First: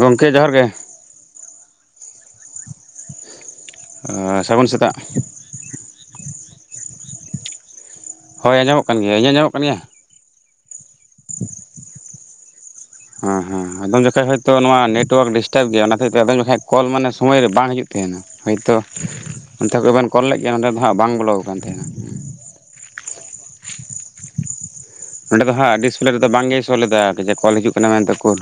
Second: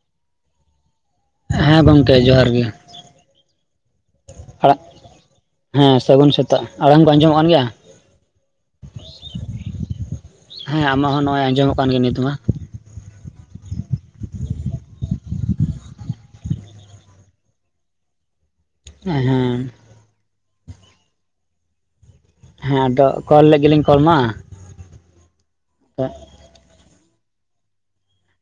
ᱜᱚᱝᱠᱮ ᱡᱚᱦᱟᱨ ᱜᱮ᱾ ᱦᱮᱸ ᱜᱚᱝᱠᱮ ᱡᱚᱦᱟᱨ ᱜᱮ᱾ ᱮ ᱥᱟᱹᱜᱩᱱ ᱟᱲᱟᱜ ᱥᱮᱛᱟᱜ᱾ ᱦᱮᱸ ᱥᱟᱹᱜᱩᱱ ᱥᱮᱛᱟᱜ, ᱟᱲᱟᱝ ᱫᱚ ᱟᱸᱡᱚᱢᱚᱜ ᱠᱟᱱ ᱜᱮᱭᱟ? ᱦᱳᱭ ᱟᱸᱡᱚᱢ ᱠᱟᱱ ᱜᱮᱭᱟ, ᱤᱧᱟᱹᱜ ᱟᱸᱡᱚᱢᱚᱜ ᱠᱟᱱ ᱜᱮᱭᱟ? ᱦᱮᱸ, ᱟᱢᱟᱜ ᱦᱚᱸ ᱱᱚᱜᱼᱚᱭ ᱟᱸᱡᱚᱢᱚᱜ ᱠᱟᱱ ᱜᱮᱭᱟ ᱱᱤᱛ ᱢᱟ᱾ ᱦᱮᱸ ᱦᱮᱸ, ᱟᱫᱚᱢ ᱡᱚᱠᱷᱚᱡ ᱦᱚᱭᱛᱳ ᱱᱚᱣᱟ ᱱᱮᱴᱳᱣᱟᱨᱠ ᱰᱤᱥᱴᱟᱵ ᱜᱮᱭᱟ, ᱚᱱᱟ ᱦᱚᱛᱮᱡ ᱛᱮ ᱟᱫᱚᱢ ᱡᱚᱠᱷᱟᱡ ᱠᱚᱞ ᱢᱟᱱᱮ ᱥᱚᱢᱚᱭ ᱨᱮ ᱵᱟᱝ ᱦᱤᱡᱩᱜ ᱛᱟᱦᱮᱱᱟ, ᱦᱚᱭᱛᱳ ᱦᱮᱸ ᱚᱱᱛᱮ ᱠᱷᱚᱡ ᱜᱮ ᱵᱮᱱ ᱠᱚᱞ ᱞᱮᱫ ᱜᱮᱭᱟ, ᱱᱚᱸᱰᱮ ᱫᱚ ᱦᱟᱸᱜ ᱵᱟᱝ ᱵᱚᱞᱚ ᱠᱟᱱ ᱛᱟᱦᱮᱱᱟ᱾ ᱦᱮᱸ ᱟᱫᱚ ᱠᱚᱞ ᱞᱮᱜ ᱜᱮᱞᱤᱧ ᱠᱚᱞ ᱢᱟ᱾ ᱱᱚᱸᱰᱮ ᱫᱚ ᱦᱟᱸᱜ ᱰᱤᱥᱯᱞᱮ ᱨᱮᱫᱚ ᱵᱟᱝᱜᱮᱭ ᱥᱳ ᱞᱮᱫᱟ, ᱡᱮ ᱠᱚᱞ ᱦᱤᱡᱩᱜ ᱠᱟᱱᱟ ᱢᱮᱱᱛᱮ ᱩᱠᱩᱨ?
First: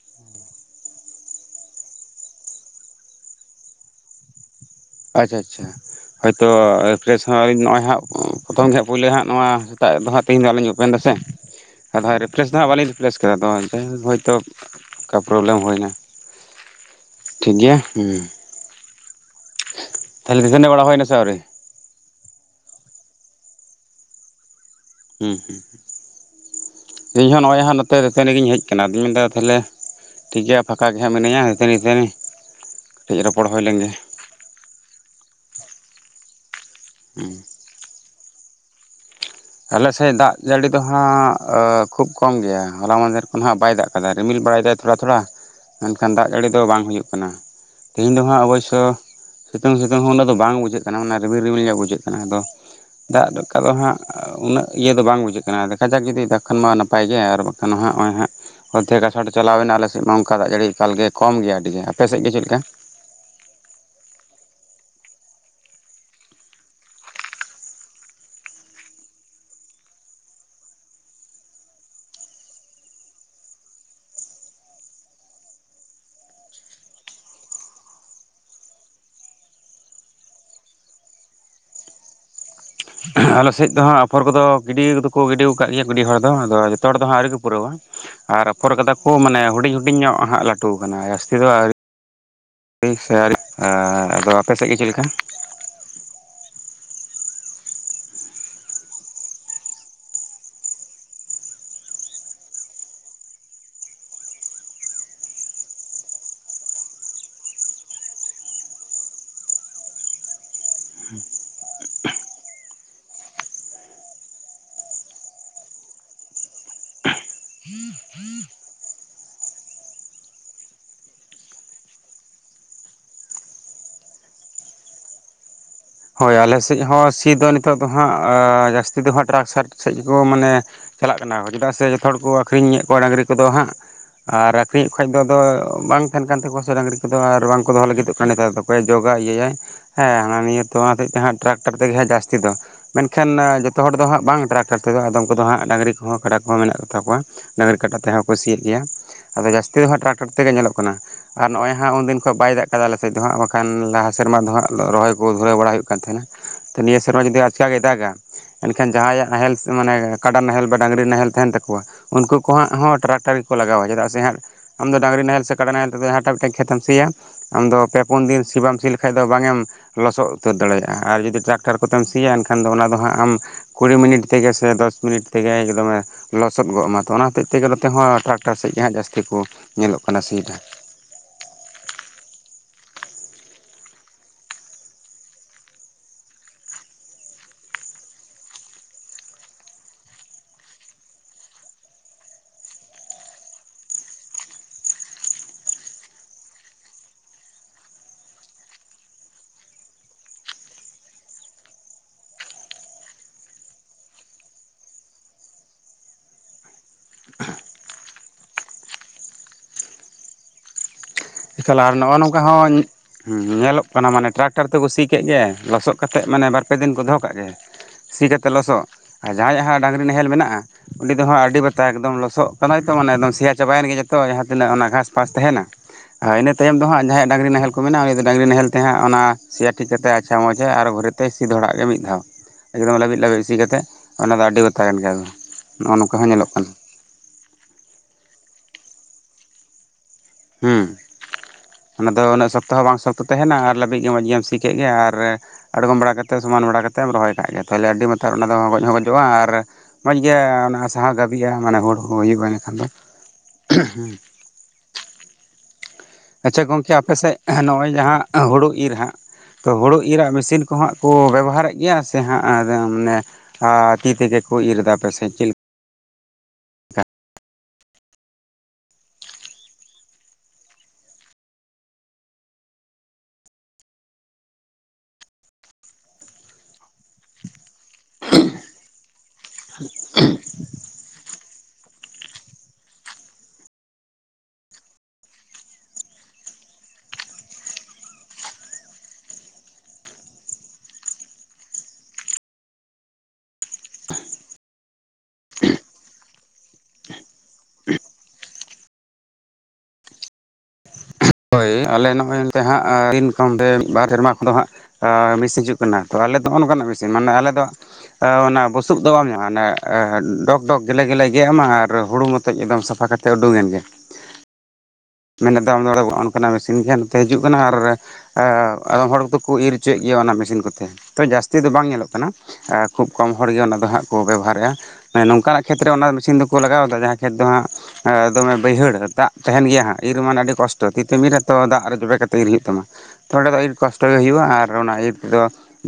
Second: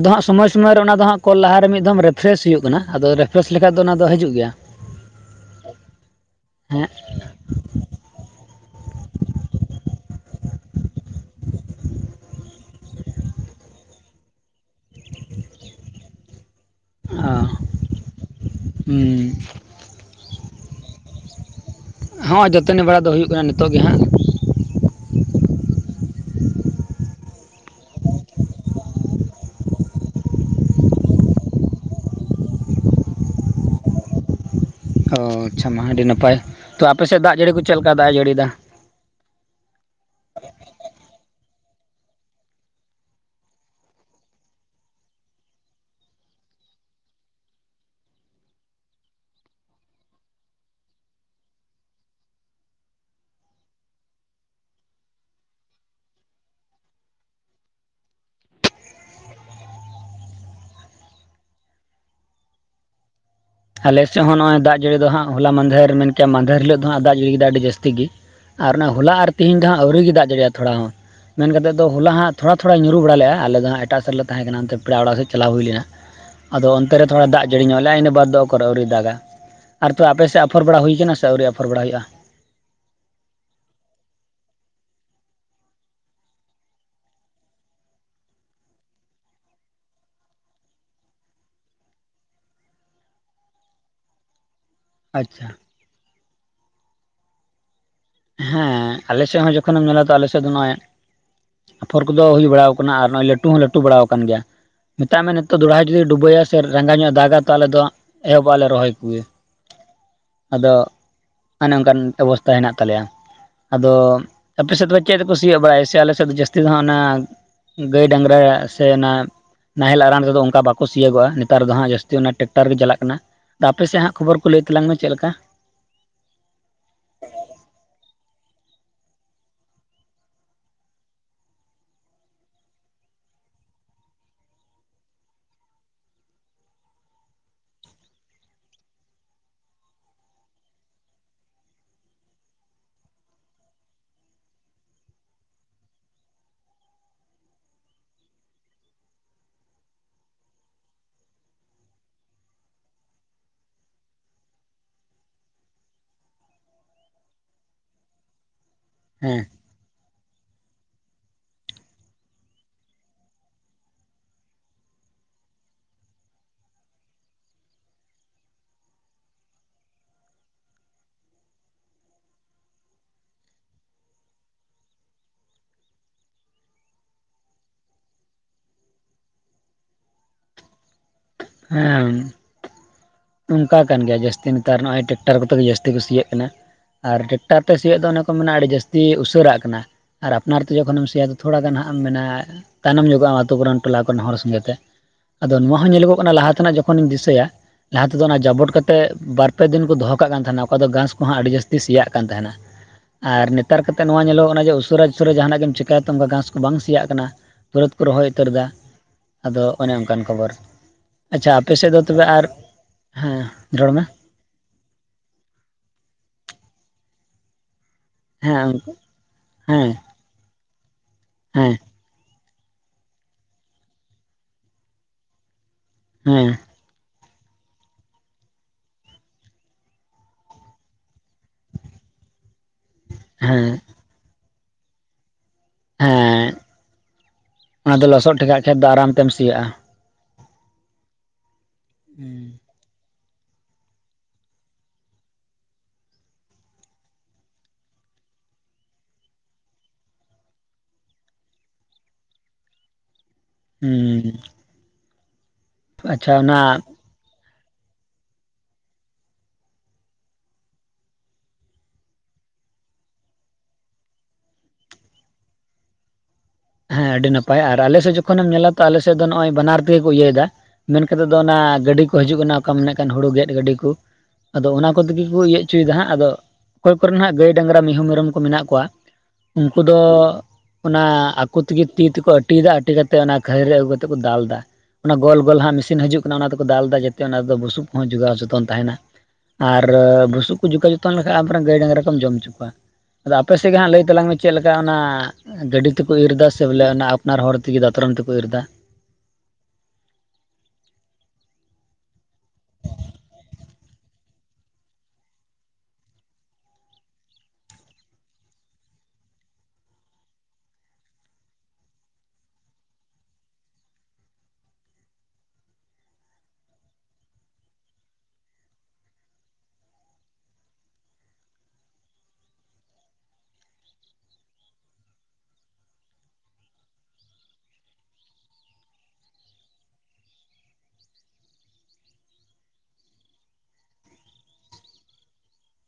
ᱟᱫᱚ ᱦᱟᱸᱜ ᱥᱚᱢᱚᱭ ᱥᱚᱢᱚᱭ ᱨᱮ ᱚᱱᱟ ᱫᱚ ᱦᱟᱸᱜ ᱠᱚᱞ ᱞᱟᱦᱟ ᱢᱤᱫ ᱫᱷᱚᱢ ᱨᱮᱯᱷᱨᱮᱥ ᱦᱩᱭᱩᱜ ᱠᱟᱱᱟ ᱟᱫᱚ ᱨᱮᱯᱷᱨᱮᱥ ᱞᱮᱠᱷᱟᱡ ᱫᱚ ᱚᱱᱟ ᱫᱚ ᱦᱤᱡᱩᱜ ᱜᱮᱭᱟ᱾ ᱟᱪᱪᱷᱟ ᱟᱪᱪᱷᱟ, ᱦᱚᱭᱛᱚ ᱦᱮᱸ ᱨᱮᱯᱷᱮᱥ ᱦᱚᱸ ᱟᱞᱤᱧ ᱱᱚᱜᱼᱚᱭ ᱦᱟᱸᱜ ᱯᱨᱚᱛᱷᱚᱢ ᱜᱮ ᱦᱟᱸᱜ ᱯᱳᱭᱞᱳ ᱦᱟᱸᱜ ᱱᱚᱣᱟ ᱥᱮᱛᱟᱜ ᱫᱚ ᱦᱟᱸᱜ ᱛᱮᱦᱮᱧ ᱫᱚ ᱦᱟᱸᱜ ᱞᱤᱧ ᱳᱯᱮᱱ ᱫᱟ ᱥᱮ᱾ ᱟᱫᱚ ᱦᱟᱸᱜ ᱨᱤᱯᱮᱨᱮᱥ ᱫᱚ ᱱᱟᱜ ᱵᱟᱹᱞᱤᱧ ᱨᱤᱯᱮᱨᱮᱥ ᱠᱟᱫᱟ ᱛᱚ ᱮᱱᱛᱮ ᱦᱳᱭᱛᱳ ᱚᱱᱠᱟ ᱯᱨᱚᱵᱞᱮᱢ ᱦᱩᱭ ᱮᱱᱟ, ᱚ ᱴᱷᱤᱠ ᱜᱮᱭᱟ ᱦᱩᱸ᱾ ᱦᱩᱸ᱾ ᱛᱟᱞᱦᱮ ᱫᱟᱹᱛᱟᱹᱱᱤ ᱵᱟᱲᱟ ᱦᱳᱭᱱᱟ ᱥᱮ ᱟᱹᱣᱨᱤ? ᱦᱚᱸ ᱫᱟᱹᱛᱟᱹᱱᱤ ᱵᱟᱲᱟ ᱫᱚ ᱦᱩᱭᱩᱜ ᱠᱟᱱᱟ ᱱᱤᱛᱚᱜ ᱜᱮ ᱦᱟᱸᱜ᱾ ᱦᱩᱸ ᱦᱩᱸ, ᱤᱧ ᱦᱚᱸ ᱱᱚᱜᱼᱚᱭ ᱦᱟᱸᱜ ᱱᱚᱛᱮ ᱫᱟᱹᱛᱟᱹᱱᱤ ᱜᱤᱧ ᱦᱮᱡ ᱠᱟᱱᱟ ᱟᱫᱩᱧ ᱢᱮᱱᱫᱟ ᱛᱟᱦᱞᱮ ᱴᱷᱤᱠ ᱜᱮᱭᱟ ᱯᱷᱟᱸᱠᱟ ᱜᱮ ᱦᱟᱸᱜ ᱢᱤᱱᱟᱹᱧᱟ, ᱫᱟᱹᱛᱟᱹᱱᱤ ᱫᱟᱹᱛᱟᱹᱱᱤ ᱠᱟᱹᱴᱤᱡ ᱨᱚᱯᱚᱲ ᱦᱩᱭ ᱞᱮᱱ ᱜᱮ᱾ ᱚᱻ ᱟᱪᱪᱷᱟ ᱢᱟ, ᱟᱹᱰᱤ ᱱᱟᱯᱟᱭ ᱛᱚ ᱟᱯᱮ ᱥᱮᱫ ᱫᱟᱜ ᱡᱟᱹᱲᱤ ᱠᱚ ᱪᱮᱫ ᱞᱮᱠᱟ ᱫᱟᱜ-ᱮ ᱡᱟᱹᱲᱤᱭᱮᱫᱟ? ᱟᱞᱮ ᱥᱮᱫ ᱫᱟᱜ ᱡᱟᱹᱲᱤ ᱫᱚ ᱦᱟᱸᱜ ᱠᱷᱩᱵ ᱠᱚᱢ ᱜᱮᱭᱟ, ᱦᱚᱞᱟ ᱢᱟᱸᱦᱫᱮᱨ ᱠᱷᱚᱱ ᱦᱟᱸᱜ ᱵᱟᱭ ᱫᱟᱜ ᱠᱟᱫᱟ, ᱨᱤᱢᱤᱞ ᱵᱟᱲᱟᱭ ᱫᱟᱭ ᱛᱷᱚᱲᱟ ᱛᱷᱚᱲᱟ ᱢᱮᱱᱠᱷᱟᱱ ᱫᱟᱜ ᱡᱟᱹᱲᱤ ᱫᱚ ᱵᱟᱝ ᱦᱩᱭᱩᱜ ᱠᱟᱱᱟ᱾ ᱛᱮᱦᱤᱧ ᱫᱚ ᱦᱟᱸᱜ ᱚᱵᱚᱥᱥᱚ ᱥᱤᱛᱩᱝ ᱥᱤᱛᱩᱝ ᱦᱚᱸ ᱩᱱᱟᱹᱜ ᱫᱚ ᱵᱟᱝ ᱵᱩᱡᱷᱟᱹᱜ ᱠᱟᱱᱟ, ᱚᱱᱟ ᱨᱤᱢᱤᱞ ᱨᱤᱢᱤᱞ ᱧᱚᱜ ᱵᱩᱡᱷᱟᱹᱜ ᱠᱟᱱᱟ, ᱟᱫᱚ ᱫᱟᱜ ᱫᱚᱠᱟᱫ ᱫᱚ ᱦᱟᱸᱜ᱾ ᱟᱸ ᱩᱱᱟᱹᱜ ᱤᱭᱟᱹ ᱫᱚ ᱵᱟᱝ ᱵᱩᱡᱷᱟᱹᱜ ᱠᱟᱱᱟ, ᱫᱮᱠᱷᱟ ᱡᱟᱠ ᱡᱩᱫᱤ ᱫᱟᱜᱽ ᱠᱷᱟᱱ ᱢᱟ ᱱᱟᱯᱟᱭ ᱜᱮᱭᱟ ᱟᱨ ᱵᱟᱝᱠᱷᱟᱱ ᱦᱟᱸᱜ ᱦᱚᱸᱜᱼᱚᱭ ᱦᱟᱸᱜ ᱦᱚ ᱛᱮ ᱫᱟᱥᱟᱰᱤ ᱪᱟᱞᱟᱣ ᱮᱱᱟ ᱟᱞᱮ ᱥᱮᱫ ᱢᱟ ᱚᱸᱠᱟ ᱫᱟᱜ ᱡᱟᱹᱲᱤ ᱮᱠᱟᱞ ᱜᱮ ᱠᱚᱢ ᱜᱮᱭᱟ ᱟᱹᱰᱤ ᱜᱮ, ᱟᱯᱮ ᱥᱮᱜ ᱜᱮ ᱪᱮᱫ ᱞᱮᱠᱟ? ᱟᱞᱮ ᱥᱮᱫ ᱦᱚᱸ ᱱᱚᱜᱼᱚᱭ ᱫᱟᱜ ᱡᱟᱹᱲᱤ ᱫᱚ ᱦᱟᱸᱜ ᱦᱚᱞᱟ ᱢᱟᱸᱫᱷᱮᱨ ᱢᱮᱱ ᱠᱮᱜᱼᱟ ᱢᱟᱸᱫᱷᱮᱨ ᱦᱤᱞᱟᱹᱜ ᱫᱚ ᱦᱟᱸᱜ ᱫᱟᱜ ᱡᱟᱹᱲᱤ ᱠᱮᱫᱟ ᱟᱹᱰᱤ ᱡᱟᱹᱥᱛᱤ ᱜᱮ ᱾ ᱟᱨ ᱚᱱᱟ ᱦᱚᱞᱟ ᱟᱨ ᱛᱮᱦᱤᱧ ᱫᱚ ᱦᱟᱸᱜ ᱟᱹᱣᱨᱤ ᱜᱮ ᱫᱟᱜ ᱡᱟᱹᱲᱤᱭᱟᱭ ᱛᱷᱚᱲᱟ ᱦᱚᱸ ᱾ ᱢᱮᱱ ᱠᱟᱛᱮᱫ ᱫᱚ ᱦᱚᱞᱟ ᱦᱟᱸᱜ ᱛᱷᱚᱲᱟ ᱛᱷᱚᱲᱟ ᱧᱩᱨᱩ ᱵᱟᱲᱟ ᱞᱮᱜᱼᱟ, ᱟᱞᱮ ᱫᱚ ᱦᱟᱸᱜ ᱮᱴᱟᱜ ᱥᱮᱫ ᱨᱮᱞᱮ ᱛᱟᱦᱮᱸ ᱠᱟᱱᱟ, ᱚᱱᱛᱮ ᱯᱮᱲᱟ ᱚᱲᱟᱜ ᱥᱮᱫ ᱪᱟᱞᱟᱣ ᱦᱩᱭ ᱞᱮᱱᱟ ᱾ ᱟᱫᱚ ᱚᱱᱛᱮ ᱨᱮ ᱛᱷᱚᱲᱟ ᱫᱟᱜ ᱡᱟᱹᱲᱤ ᱧᱚᱜ ᱞᱮᱜᱼᱟ, ᱤᱱᱟᱹ ᱵᱟᱫ ᱫᱚ ᱚᱠᱚᱨ ᱟᱹᱣᱨᱤ ᱫᱟᱜᱽᱼᱟ, ᱟᱨ ᱛᱚ ᱟᱯᱮᱥᱮᱜ ᱟᱯᱷᱚᱨ ᱵᱟᱲᱟ ᱦᱩᱭ ᱠᱟᱱᱟ ᱥᱮ ᱟᱹᱣᱨᱤ ᱟᱯᱷᱚᱨ ᱵᱟᱲᱟ ᱦᱩᱭᱩᱜᱼᱟ? [unintelligible] ᱟᱞᱮ ᱥᱮᱫ ᱫᱚ ᱦᱟᱸᱜ ᱟᱯᱷᱚᱨ ᱠᱚᱫᱚ ᱜᱤᱰᱤ ᱫᱚᱠᱚ ᱜᱤᱰᱤᱭᱟᱠᱟᱫ ᱜᱮᱭᱟ ᱜᱤᱰᱤ ᱦᱚᱲ ᱫᱚ ᱟᱫᱚ ᱡᱮᱛᱮ ᱦᱚᱲ ᱫᱚ ᱦᱟᱸᱜ ᱟᱹᱣᱨᱤ ᱠᱚ ᱯᱩᱨᱟᱹᱣᱟ᱾ ᱟᱨ ᱟᱯᱷᱚᱨ ᱟᱠᱟᱫᱟ ᱠᱚ ᱢᱟᱱᱮ ᱦᱩᱰᱤᱧ ᱦᱩᱰᱤᱧ ᱧᱚᱜ ᱦᱟᱸᱜ ᱞᱟᱹᱴᱩ ᱠᱟᱱᱟ ᱡᱟᱹᱥᱛᱤ ᱫᱚ ᱟᱹᱣᱨᱤ ᱜᱮ ᱥᱮᱭᱟᱨ ᱟᱨ ᱟᱯᱮ ᱥᱮᱜ ᱜᱮ ᱪᱮᱜ ᱞᱮᱠᱟ? ᱪᱷᱟ, ᱦᱮᱸ ᱟᱞᱮᱥᱮᱜ ᱦᱚᱸ ᱡᱚᱠᱷᱚᱱᱮᱢ ᱧᱮᱞᱟ ᱛᱚ ᱟᱞᱮᱥᱮᱫ ᱫᱚ ᱱᱚᱜᱼᱚᱭ ᱟᱯᱷᱚᱨ ᱠᱚᱫᱚ ᱦᱩᱭ ᱵᱟᱲᱟᱣ ᱠᱟᱱᱟ ᱟᱨ ᱱᱚᱜᱼᱚᱭ ᱞᱟᱹᱴᱩ ᱦᱚᱸ ᱞᱟᱹᱴᱩ ᱵᱟᱲᱟᱣ ᱠᱟᱱ ᱜᱮᱭᱟ᱾ ᱢᱮᱛᱟᱜ ᱢᱮ ᱱᱤᱛᱚᱜ ᱫᱚᱲᱦᱟᱭ ᱡᱩᱫᱤ ᱰᱩᱵᱟᱹᱭᱟ ᱥᱮ ᱨᱟᱸᱜᱟ ᱧᱚᱜ ᱮ ᱫᱟᱜᱽᱼᱟ ᱛᱟᱦᱟᱞᱮ ᱫᱚ ᱮᱦᱚᱵᱚᱜᱼᱟᱞᱮ ᱨᱚᱦᱚᱭ ᱠᱩᱜᱮ, ᱟᱫᱚ ᱚᱱᱮ ᱚᱱᱠᱟᱱ ᱚᱵᱚᱥᱛᱟ ᱦᱮᱱᱟᱜ ᱛᱟᱞᱮᱭᱟ, ᱟᱫᱚ ᱟᱯᱮ ᱥᱮᱫ ᱫᱚ ᱦᱟᱜ ᱪᱮᱫ ᱛᱮᱠᱚ ᱥᱤᱭᱳᱜ ᱵᱟᱲᱟᱭᱟᱭᱮᱜᱼᱟ, ᱟᱞᱮ ᱥᱮᱫ ᱫᱚ ᱡᱟᱹᱥᱛᱤ ᱫᱚ ᱦᱟᱸᱜ ᱚᱱᱟ ᱜᱟᱹᱭ ᱰᱟᱺᱜᱽᱨᱟᱭᱟᱜ ᱥᱮ ᱮᱱᱟ ᱱᱟᱦᱮᱞ ᱟᱨᱟᱬ ᱛᱮᱫᱚ ᱚᱸᱠᱟ ᱵᱟᱠᱚ ᱥᱤᱭᱳᱜᱚᱜᱼᱟ, ᱱᱮᱛᱟᱨ ᱫᱚ ᱦᱟᱸᱜ ᱡᱟᱹᱥᱛᱤ ᱚᱱᱟ ᱴᱮᱠᱴᱟᱨ ᱜᱮ ᱪᱟᱞᱟᱜ ᱠᱟᱱᱟ᱾ ᱟᱯᱮ ᱥᱮᱜ ᱦᱟᱸᱜ ᱠᱷᱚᱵᱚᱨ ᱠᱚ ᱞᱟᱹᱭ ᱛᱟᱞᱟᱝ ᱢᱮ ᱪᱮᱫ ᱞᱮᱠᱟ? ᱦᱳᱭ ᱟᱞᱮᱥᱮᱪ ᱦᱚᱸ ᱥᱤ ᱫᱚ ᱱᱤᱛᱚᱜ ᱫᱚ ᱦᱟᱸᱜ ᱟᱸ ᱡᱟᱹᱥᱛᱤ ᱫᱚ ᱦᱟᱸᱜ ᱴᱟᱨᱟᱠᱥᱟᱨᱠ ᱥᱮᱡ ᱜᱮᱠᱚ ᱢᱟᱱᱮ ᱪᱟᱞᱟᱜ ᱠᱟᱱᱟ ᱠᱚ ᱪᱮᱫᱟᱜ ᱥᱮ ᱡᱚᱛᱚ ᱦᱚᱲ ᱠᱚ ᱟᱹᱠᱷᱨᱤᱧ ᱧᱮᱫ ᱠᱚᱣᱟ ᱰᱟᱺᱜᱽᱨᱤ ᱠᱚᱫᱚ ᱦᱟᱸᱜ, ᱟᱨ ᱟᱹᱠᱷᱨᱤᱧᱮᱫ ᱠᱷᱚ ᱠᱷᱟᱡ ᱫᱚ ᱟᱫᱚ ᱵᱟᱝ ᱛᱟᱦᱮᱸᱱ ᱠᱟᱱ ᱛᱟᱠᱚᱣᱟ ᱥᱮ ᱰᱟᱺᱜᱽᱨᱤ ᱠᱚᱫᱚ ᱟᱨ ᱵᱟᱝ ᱠᱚ ᱫᱚᱦᱚ ᱞᱟᱹᱜᱤᱫᱚᱜ ᱠᱟᱱᱟ ᱱᱮᱛᱟᱨ ᱫᱚ᱾ ᱚᱠᱚᱭ ᱡᱚᱜᱽᱼᱟ ᱤᱭᱟᱹᱭᱟᱭ ᱦᱮᱸ ᱦᱟᱱᱟ ᱱᱤᱭᱟᱹ ᱛᱚ ᱚᱱᱟ ᱦᱚᱛᱮᱡ ᱛᱮ ᱦᱟᱸᱜ ᱴᱟᱨᱟᱠᱴᱟᱨ ᱛᱮᱜᱮ ᱦᱟᱸᱜ ᱡᱟᱹᱥᱛᱤ ᱫᱚ᱾ ᱢᱮᱱᱠᱷᱟᱱ ᱡᱚᱛᱚ ᱦᱚᱲ ᱫᱚ ᱦᱟᱸᱜ ᱵᱟᱝ ᱴᱟᱨᱟᱠᱴᱟᱨ ᱛᱮᱫᱚ ᱟᱫᱚᱢ ᱠᱚᱫᱚ ᱦᱟᱸᱜ ᱰᱟᱺᱜᱽᱨᱤ ᱠᱚᱦᱚᱸ ᱠᱟᱰᱟ ᱠᱚᱦᱚᱸ ᱢᱮᱱᱟᱜ ᱠᱚ ᱛᱟᱠᱚᱣᱟ᱾ ᱰᱟᱺᱜᱽᱨᱤ ᱠᱟᱰᱟ ᱛᱮᱦᱚᱸ ᱠᱚ ᱥᱤ ᱭᱮᱫ ᱜᱮᱭᱟ, ᱟᱫᱚ ᱡᱟᱹᱥᱛᱤ ᱫᱚ ᱦᱟᱸᱜ ᱴᱟᱨᱟᱠᱴᱟᱨ ᱛᱮᱜᱮ ᱧᱮᱞᱚᱜ ᱠᱟᱱᱟ᱾ ᱟᱨ ᱱᱚᱜᱼᱚᱸᱚᱭ ᱦᱟᱸᱜ ᱩᱱᱫᱤᱱ ᱠᱷᱚᱱ ᱵᱟᱭ ᱫᱟᱜ ᱟᱠᱟᱫᱟ ᱟᱞᱮ ᱥᱮᱫ ᱫᱚ ᱦᱟᱸᱜ ᱵᱟᱸᱠᱷᱟᱱ ᱞᱟᱦᱟ ᱥᱮᱨᱢᱟ ᱫᱚ ᱦᱟᱸᱜ, ᱞᱚ ᱨᱚᱦᱚᱭ ᱠᱚ ᱨᱚᱦᱚᱭ ᱵᱟᱲᱟ ᱦᱩᱭᱩᱜ ᱠᱟᱱ ᱛᱟᱦᱮᱸᱱᱟ, ᱛᱚ ᱱᱤᱭᱟᱹ ᱥᱮᱨᱢᱟ ᱡᱩᱫᱤ ᱟᱪᱠᱟ ᱜᱮ ᱫᱟᱜᱽᱼᱟ, ᱮᱱᱠᱷᱟᱱ ᱡᱟᱦᱟᱸᱭᱟᱜ ᱦᱮᱸ ᱱᱟᱦᱮᱞ ᱥᱮ ᱢᱟᱱᱮ ᱠᱟᱰᱟ ᱱᱟᱦᱮᱞ ᱵᱟ ᱰᱟᱺᱜᱽᱨᱤ ᱱᱟᱦᱮᱞ ᱛᱟᱦᱮᱸᱱ ᱛᱟᱠᱚᱣᱟ, ᱩᱱᱠᱩ ᱠᱚ ᱦᱟᱸᱜ ᱦᱚᱸ ᱴᱟᱨᱟᱠᱴᱟᱨ ᱜᱮᱠᱚ ᱞᱟᱜᱟᱣᱟ, ᱪᱮᱫᱟᱜ ᱥᱮ ᱦᱟᱸᱜ ᱟᱢ ᱫᱚ ᱰᱟᱺᱜᱽᱨᱤ ᱱᱟᱦᱮᱞ ᱥᱮ ᱠᱟᱰᱟ ᱱᱟᱦᱮᱞ ᱛᱮᱫᱚ ᱡᱟᱦᱟᱸᱴᱟᱜ ᱢᱤᱫᱴᱟᱝ ᱠᱷᱮᱛ ᱮᱢ ᱥᱤᱭᱟ, ᱟᱢ ᱫᱚ ᱯᱮ ᱯᱩᱱ ᱫᱤᱱ ᱥᱤ ᱵᱟᱢ ᱥᱤ ᱞᱮᱠᱷᱟᱡ ᱫᱚ ᱵᱟᱝ ᱮᱢ ᱞᱚᱥᱚᱫ ᱩᱛᱟᱹᱨ ᱫᱟᱲᱮᱭᱟᱜᱼᱟ, ᱟᱨ ᱡᱩᱫᱤ ᱴᱟᱨᱟᱠᱴᱟᱨ ᱠᱚᱛᱮᱢ ᱥᱤᱭᱟ ᱮᱱᱠᱷᱟᱱ ᱫᱚ ᱚᱱᱟ ᱫᱚ ᱦᱟᱸᱜ ᱟᱢ ᱠᱩᱲᱤ ᱢᱤᱱᱤᱴ ᱛᱮᱜᱮ ᱥᱮ ᱫᱚᱥ ᱢᱤᱱᱤᱴ ᱛᱮᱜᱮ ᱮᱠ ᱫᱚᱢᱮ ᱞᱚᱥᱚᱫ ᱜᱚᱜ ᱟᱢᱟ, ᱛᱚ ᱚᱱᱟ ᱦᱚᱛᱮᱡ ᱛᱮᱜᱮ ᱱᱚᱛᱮ ᱦᱚᱸ ᱴᱟᱨᱟᱠᱴᱟᱨ ᱥᱮᱡ ᱜᱮ ᱦᱟᱸᱜ ᱡᱟᱹᱥᱛᱤ ᱠᱚ ᱧᱮᱞᱚᱜ ᱠᱟᱱᱟ ᱥᱤ ᱫᱚ᱾ ᱦᱮᱸᱢ, ᱚᱸᱠᱟ ᱠᱟᱱ ᱜᱮᱭᱟ ᱡᱟᱹᱥᱛᱤ ᱱᱮᱛᱟᱨ ᱱᱚᱜᱼᱚᱭ ᱴᱮᱠᱴᱟᱨ ᱠᱚᱛᱮ ᱜᱮ ᱡᱟᱹᱥᱛᱤ ᱠᱚ ᱥᱤᱭᱟᱹᱜ ᱠᱟᱱᱟ ᱟᱨ ᱴᱮᱠᱴᱟᱨ ᱛᱮ ᱥᱤᱭᱟᱹᱜ ᱫᱚ ᱚᱱᱮ ᱠᱚ ᱢᱮᱱᱟ ᱟᱹᱰᱤ ᱡᱟᱹᱥᱛᱤ ᱩᱥᱟᱹᱨᱟᱜ ᱠᱟᱱᱟ᱾ ᱟᱨ ᱟᱯᱱᱟᱨ ᱛᱮ ᱡᱚᱠᱷᱚᱱᱮᱢ ᱥᱤᱭᱟ ᱛᱚ ᱛᱷᱚᱲᱟ ᱜᱟᱱ ᱦᱟᱸᱜ ᱮᱢ ᱢᱮᱱᱟ, ᱠᱟᱱᱟᱢ ᱧᱚᱜᱚᱜᱼᱟ ᱚᱱᱟ ᱟᱹᱛᱩ ᱠᱚᱨᱮᱱ ᱴᱚᱞᱟ ᱠᱚᱨᱮᱱ ᱦᱚᱲ ᱥᱚᱸᱜᱮ ᱛᱮ, ᱟᱫᱚ ᱱᱚᱶᱟ ᱦᱚᱸ ᱧᱮᱞᱚᱜᱚᱜ ᱚᱱᱟ ᱞᱟᱦᱟ ᱛᱮᱱᱟᱜ ᱡᱚᱠᱷᱚᱱᱤᱧ ᱫᱤᱥᱟᱹᱭᱟ, ᱞᱟᱦᱟ ᱛᱮᱫᱚ ᱚᱱᱟ ᱡᱟᱵᱚᱴ ᱠᱟᱛᱮᱜ ᱵᱟᱨ ᱯᱮ ᱫᱤᱱ ᱠᱚ ᱫᱚᱦᱚ ᱠᱟᱜ ᱠᱟᱱ ᱛᱟᱦᱮᱸᱱᱟ, ᱚᱠᱟ ᱫᱚ ᱜᱟᱸᱥ ᱠᱚ ᱦᱟᱸᱜ ᱟᱹᱰᱤ ᱡᱟᱹᱥᱛᱤ ᱥᱮᱭᱟᱜ ᱠᱟᱱ ᱛᱟᱦᱮᱸᱱᱟ᱾ ᱟᱨ ᱱᱮᱛᱟᱨ ᱠᱟᱛᱮᱫ ᱱᱚᱣᱟ ᱧᱮᱞᱚᱜᱚᱜ ᱠᱟᱱᱟ ᱡᱮ ᱩᱥᱟᱹᱨᱟ ᱩᱥᱟ. ᱨᱟ ᱡᱟᱦᱟᱸᱱᱟᱜ ᱜᱮᱢ ᱪᱮᱠᱟᱹᱭ ᱛᱚ ᱚᱱᱠᱟ ᱜᱟᱸᱥ ᱠᱚ ᱵᱟᱝ ᱥᱮᱭᱟᱜ ᱠᱟᱱᱟ᱾ ᱯᱩᱨᱟᱹᱫ ᱠᱚ ᱨᱚᱦᱚᱭ ᱩᱛᱟᱹᱨ ᱮᱫᱟ, ᱟᱫᱚ ᱚᱱᱮ ᱚᱱᱠᱟᱱ ᱠᱷᱚᱵᱚᱨ᱾ ᱟᱪᱪᱷᱟ ᱟᱯᱮ ᱥᱟᱞᱟ ᱥᱮᱫ ᱟᱨ ᱫᱚ ᱛᱚᱵᱮ ᱱᱚᱜᱼᱚᱼᱱᱚᱝᱠᱟ ᱦᱚᱸᱧ ᱦᱮᱸ ᱧᱮᱞᱚᱜ ᱨᱚᱲ ᱢᱮ ᱠᱟᱱᱟ ᱢᱟᱱᱮ ᱴᱟᱨᱟᱠ- ᱴᱟᱨ ᱛᱮᱠᱚ ᱥᱤ ᱠᱮᱫ ᱜᱮ ᱞᱚᱥᱚᱫ ᱠᱟᱛᱮᱜ ᱢᱟᱱᱮ ᱵᱟᱨ ᱯᱮ ᱫᱤᱱ ᱠᱚ ᱫᱚᱦᱚ ᱠᱟᱜ ᱜᱮ᱾ ᱥᱤ ᱠᱟᱛᱮᱫ ᱦᱮᱸ ᱞᱚᱥᱚᱜ ᱟᱨ ᱡᱟᱦᱟᱸᱭᱟᱜ ᱦᱟᱸᱜ ᱦᱮᱸ ᱰᱟᱝᱨᱤ ᱱᱟᱦᱮᱞ ᱢᱮᱱᱟᱜᱼᱟ, ᱩᱱᱤ ᱫᱚ ᱦᱟᱸᱜ ᱟᱹᱰᱤ ᱦᱮᱸ ᱵᱟᱛᱟ ᱮᱠᱫᱚᱢ ᱞᱚᱥᱚᱜ ᱚᱱᱟ ᱜᱮᱛᱚ ᱢᱟᱱᱮ ᱮᱠᱫᱚᱢ ᱥᱮᱭᱟ ᱪᱟᱵᱟᱭᱮᱱ ᱜᱮ ᱡᱚᱛᱚ ᱡᱟᱦᱟᱸ ᱛᱤᱱᱟᱹᱜ ᱚᱱᱟ ᱜᱷᱟᱥᱯᱸᱟᱥ ᱛᱟᱦᱮᱱᱟ ᱟᱨ ᱦᱮᱸ ᱤᱱᱟᱹ ᱛᱟᱭᱚᱢ ᱫᱚ ᱦᱟᱸᱜ ᱡᱟᱦᱟᱸᱭᱟᱜ ᱰᱟᱝᱝᱨᱤ ᱱᱟᱦᱮᱞ ᱠᱚ ᱢᱮᱱᱟ-ᱟ ᱩᱱᱤᱫ ᱫᱚ ᱰᱟᱝᱨᱤ ᱱᱟᱦᱮᱞ ᱛᱮ ᱦᱟᱸᱜ ᱚᱱᱟ ᱥᱮᱭᱟ ᱴᱤᱠ ᱠᱟᱛᱮ ᱟᱪᱪᱷᱟ ᱢᱚᱡᱽᱮ ᱟᱨᱚ ᱜᱷᱩᱨᱮᱛᱮᱭ ᱥᱤ ᱫᱚᱦᱲᱟᱜ ᱜᱮ ᱢᱤᱫ ᱫᱷᱟᱣ᱾ ᱮᱠᱫᱚᱢ ᱞᱟᱹᱵᱤᱫ ᱞᱟᱹᱵᱤᱫ ᱥᱤ ᱦᱮᱸ ᱠᱟᱛᱮᱜ, ᱚᱱᱟ ᱫᱚ ᱟᱹᱰᱤ ᱵᱟᱛᱟ ᱜᱟᱱ ᱜᱮᱭᱟ ᱜᱚ, ᱱᱚᱜᱼᱚ ᱱᱚᱠᱟ ᱦᱚᱸ ᱧᱮᱞᱚᱜ ᱦᱮᱸ ᱠᱟᱱᱟ᱾ ᱚᱱᱟ ᱫᱚ ᱞᱚᱥᱚᱫ ᱴᱷᱤᱠᱟᱜ ᱠᱷᱮᱛ ᱫᱚ ᱟᱨᱟᱢ ᱛᱮᱢ ᱥᱤᱭᱟᱜᱼᱟ᱾ ᱦᱩᱸ ᱚᱱᱟ ᱫᱚ ᱩᱱᱟᱹᱜ ᱥᱚᱠ ᱛᱚ ᱦᱚᱸ ᱵᱟᱝ ᱥᱚᱠᱛᱚ ᱛᱟᱦᱮᱱᱟ ᱟᱨ ᱞᱟᱹᱵᱤᱡ ᱜᱮ ᱢᱚᱡᱽ ᱜᱮᱢ ᱥᱤ ᱠᱮᱫ ᱜᱮ ᱟᱨ ᱟᱬᱜᱚᱢ ᱵᱟᱲᱟ ᱠᱟᱛᱮᱫ ᱥᱚᱢᱟᱱ ᱵᱟᱲᱟ ᱠᱟᱛᱮ ᱮᱢ ᱨᱚᱦᱚᱭ ᱠᱟᱜ ᱜᱮ, ᱛᱟᱦᱚᱞᱮ ᱟᱹᱰᱤ ᱢᱟᱛᱟᱨ ᱚᱱᱟ ᱫᱚ ᱜᱚᱡ ᱦᱚᱸ ᱜᱚᱡᱚᱜᱼᱟ ᱟᱨ ᱢᱚᱡᱽ ᱜᱮ ᱚᱱᱟ ᱥᱟᱦᱟ ᱦᱚᱸ ᱜᱟᱵᱤᱜ-ᱟ ᱢᱟᱱᱮ ᱦᱩᱲᱩ ᱦᱚᱸᱦᱩᱭᱩᱜᱼᱟ ᱤᱱᱟᱹᱠᱷᱟᱱ ᱫᱚ᱾ ᱦᱩᱸ᱾ ᱟᱪᱪᱷᱟ ᱜᱚᱝᱠᱮ ᱟᱯᱮᱥᱮᱫ ᱱᱚᱜᱼᱚᱭ ᱡᱟᱦᱟᱸ ᱦᱩᱲᱩ ᱤᱨ ᱦᱟᱸᱜ ᱛᱚ ᱦᱳᱲᱳ ᱤᱨᱟᱜ ᱢᱮᱥᱤᱱ ᱠᱚ ᱦᱟᱸᱜ ᱠᱚ ᱵᱮᱵᱚᱦᱟᱨᱮᱫ ᱜᱮᱭᱟ ᱥᱮ ᱦᱟᱸᱜ ᱟᱫᱚ ᱢᱟᱱᱮ ᱟ ᱛᱤ ᱛᱮᱜᱮ ᱠᱚ ᱤᱨ ᱫᱟ ᱟᱯᱮᱥᱮᱡ ᱪᱮᱫ ᱞᱮᱠᱟ? ᱦᱮᱸ ᱟᱹᱰᱤ ᱱᱟᱯᱟᱭ ᱟᱨ ᱟᱞᱮᱥᱮᱫ ᱡᱚᱠᱷᱚᱱᱮᱢ ᱧᱮᱞᱟ ᱛᱚ ᱟᱞᱮᱥᱮᱫ ᱫᱚ ᱱᱚᱜᱼᱚᱭ ᱵᱟᱱᱟᱨ ᱛᱮᱜᱮ ᱠᱚ ᱤᱭᱟᱹᱭᱫᱟ᱾ ᱢᱮᱱᱠᱟᱛᱷᱟ ᱫᱚ ᱚᱱᱟ ᱜᱟᱹᱰᱤ ᱠᱚ ᱦᱤᱡᱩᱜ ᱠᱟᱱᱟ ᱚᱠᱟ ᱢᱮᱱᱮᱜ ᱠᱟᱱ ᱦᱩᱲᱩ ᱜᱮᱫ ᱜᱟᱹᱰᱤ ᱠᱚ᱾ ᱟᱫᱚ ᱚᱱᱟ ᱠᱚ ᱛᱮᱜᱮ ᱠᱚ ᱤᱭᱟᱹ ᱚᱪᱚᱭᱫᱟ ᱦᱟᱸᱜ ᱟᱫᱚ ᱚᱠᱚᱭ ᱠᱚᱨᱮᱱ ᱦᱟᱸᱜ ᱜᱟᱹᱭ ᱰᱟᱝᱨᱟ ᱢᱤᱦᱩ ᱢᱮᱨᱚᱢ ᱠᱚ ᱢᱮᱱᱟᱜ ᱠᱚᱣᱟ᱾ ᱩᱱᱠᱩ ᱫᱚ ᱚᱱᱟ ᱟ ᱠᱚ ᱛᱮᱜᱮ ᱛᱤ ᱛᱮᱠᱚ ᱟᱹᱴᱤᱭᱮᱫᱟ ᱟᱹᱴᱤ ᱠᱟᱛᱮ ᱚᱱᱟ ᱠᱷᱟᱹᱨᱟᱹᱭ ᱨᱮ ᱟᱹᱜᱩ ᱠᱟᱛᱮᱜ ᱠᱚ ᱫᱟᱞ ᱫᱟ᱾ ᱚᱱᱟ ᱜᱚᱞ ᱜᱚᱞ ᱦᱟᱸᱜ ᱢᱮᱥᱤᱱ ᱦᱤᱡᱩᱜ ᱠᱟᱱᱟ ᱚᱱᱟ ᱛᱮᱠᱚ ᱫᱟᱞ ᱫᱟ ᱡᱮᱛᱮ ᱚᱱᱟ ᱨᱮᱫᱚ ᱵᱩᱥᱩᱵ ᱦᱚᱸ ᱡᱚᱜᱟᱣ ᱡᱚᱛᱚᱱ ᱛᱟᱦᱮᱸᱱᱟ᱾ ᱟᱨ ᱵᱩᱥᱩᱵ ᱠᱚ ᱡᱚᱜᱟᱣ ᱡᱚᱛᱚᱱ ᱞᱮᱠᱷᱟᱡ ᱟᱢ ᱨᱮᱱ ᱜᱟᱹᱭ ᱰᱟᱝᱨᱟ ᱠᱚᱢ ᱡᱚᱢ ᱦᱚᱪᱚ ᱠᱚᱣᱟ᱾ ᱟᱫᱚ ᱟᱯᱮ ᱥᱮᱫ ᱜᱮ ᱦᱟᱸᱜ ᱞᱟᱹᱭ ᱛᱟᱞᱟᱝ ᱢᱮ ᱪᱮᱫ ᱞᱮᱠᱟ ᱚᱱᱟ ᱜᱟᱹᱰᱤ ᱛᱮᱠ ᱠᱚ ᱤᱨ ᱫᱟ ᱥᱮ ᱵᱚᱞᱮ ᱚᱱᱟ ᱟᱯᱱᱟᱨ ᱦᱚᱲ ᱛᱮᱜᱮ ᱫᱟᱛᱨᱚᱢ ᱛᱮᱠᱚ ᱤᱨ ᱫᱟ᱾ ᱦᱳᱭ ᱟᱞᱮ ᱱᱚᱜᱼᱚᱭ ᱮᱱᱛᱮ ᱦᱟᱸᱜ ᱛᱤᱱ [unintelligible] ᱢᱤᱫ ᱵᱟᱨ ᱥᱮᱨᱢᱟ ᱠᱷᱚᱱ ᱫᱚ ᱦᱟᱸᱜ ᱟ ᱢᱤᱥ ᱦᱤᱡᱩᱜ ᱠᱟᱱᱟ ᱛᱚ ᱟᱞᱮ ᱫᱚ ᱱᱚᱜ ᱱᱚᱝᱠᱟᱱᱟᱜ ᱢᱮᱥᱤᱱ ᱢᱟᱱᱮ ᱟᱞᱮ ᱫᱚ ᱮ ᱚᱱᱟ ᱵᱩᱥᱩᱵᱽ ᱫᱚ ᱵᱟᱢ ᱧᱟᱢᱟ ᱚᱱᱮ ᱰᱚᱜᱽ ᱰᱚᱜᱽ ᱜᱮᱞᱮ ᱜᱮᱞᱮ ᱜᱮᱫ ᱟᱢᱟ ᱟᱨ ᱦᱩᱲᱩ ᱢᱚᱛᱚᱡ ᱮᱠᱫᱚᱢ ᱥᱟᱯᱷᱟ ᱠᱟᱛᱮ ᱛᱮ ᱩᱰᱩᱜᱮᱱ ᱜᱮ᱾ ᱢᱮᱱᱮᱫ ᱫᱚ ᱟᱢ ᱫᱚ ᱚᱱᱟ ᱫᱚ ᱚᱱᱠᱟᱱᱟᱜ ᱢᱮᱥᱤᱱ ᱜᱮ ᱦᱟᱸᱱ ᱱᱚᱛᱮ ᱦᱤᱡᱩᱜ ᱠᱟᱱᱟ ᱟᱨ ᱟ ᱟᱫᱚᱢ ᱦᱚᱲ ᱠᱚᱫᱚᱠᱚ ᱤᱨ ᱦᱚᱪᱚᱭᱮᱫ ᱜᱮᱭᱟ ᱚᱱᱟ ᱢᱮᱥᱤᱱ ᱠᱚᱛᱮ, ᱛᱚ ᱡᱟᱹᱥᱛᱤ ᱫᱚ ᱵᱟᱝ ᱧᱮᱞᱚᱜ ᱠᱟᱱᱟ᱾ ᱟ ᱠᱷᱩᱵ ᱠᱚᱢ ᱦᱚᱲᱜᱮ ᱚᱱᱟ ᱫᱚ ᱦᱟᱸᱜ ᱠᱚ ᱵᱮᱵᱷᱟᱨᱮᱜᱼᱟ᱾ ᱢᱟᱱᱮ ᱱᱚᱝᱠᱟᱱᱟᱜ ᱠᱷᱮᱛᱨᱮ ᱚᱱᱟ ᱢᱮᱥᱤᱱ ᱫᱚᱠᱚ ᱞᱟᱜᱟᱣ ᱫᱟ ᱡᱟᱦᱟᱸ ᱠᱷᱮᱪ ᱫᱚ ᱦᱟᱸᱜ ᱦᱮᱸ ᱫᱚᱢᱮ ᱵᱟᱹᱭᱦᱟᱹᱲ ᱫᱟᱜ ᱛᱟᱦᱮᱸᱱ ᱜᱮᱭᱟ ᱦᱟᱸᱜ ᱾ ᱤᱨ ᱨᱮ ᱢᱟᱱᱮ ᱟᱹᱰᱤ ᱠᱚᱥᱴᱚ ᱛᱤᱛᱮᱢ ᱤᱨᱟ ᱛᱚ ᱫᱟᱜ ᱨᱮ ᱡᱚᱵᱮ ᱠᱟᱛᱮᱜ ᱤᱨ ᱦᱩᱭᱩᱜ ᱛᱟᱢᱟ᱾ ᱛᱚ ᱚᱸᱰᱮ ᱫᱚ ᱤᱨ ᱠᱚᱥᱴᱚ ᱜᱮ ᱦᱩᱭᱩᱜᱼᱟ ᱟᱨ ᱚᱱᱟ ᱤᱨ ᱛᱮᱫᱚ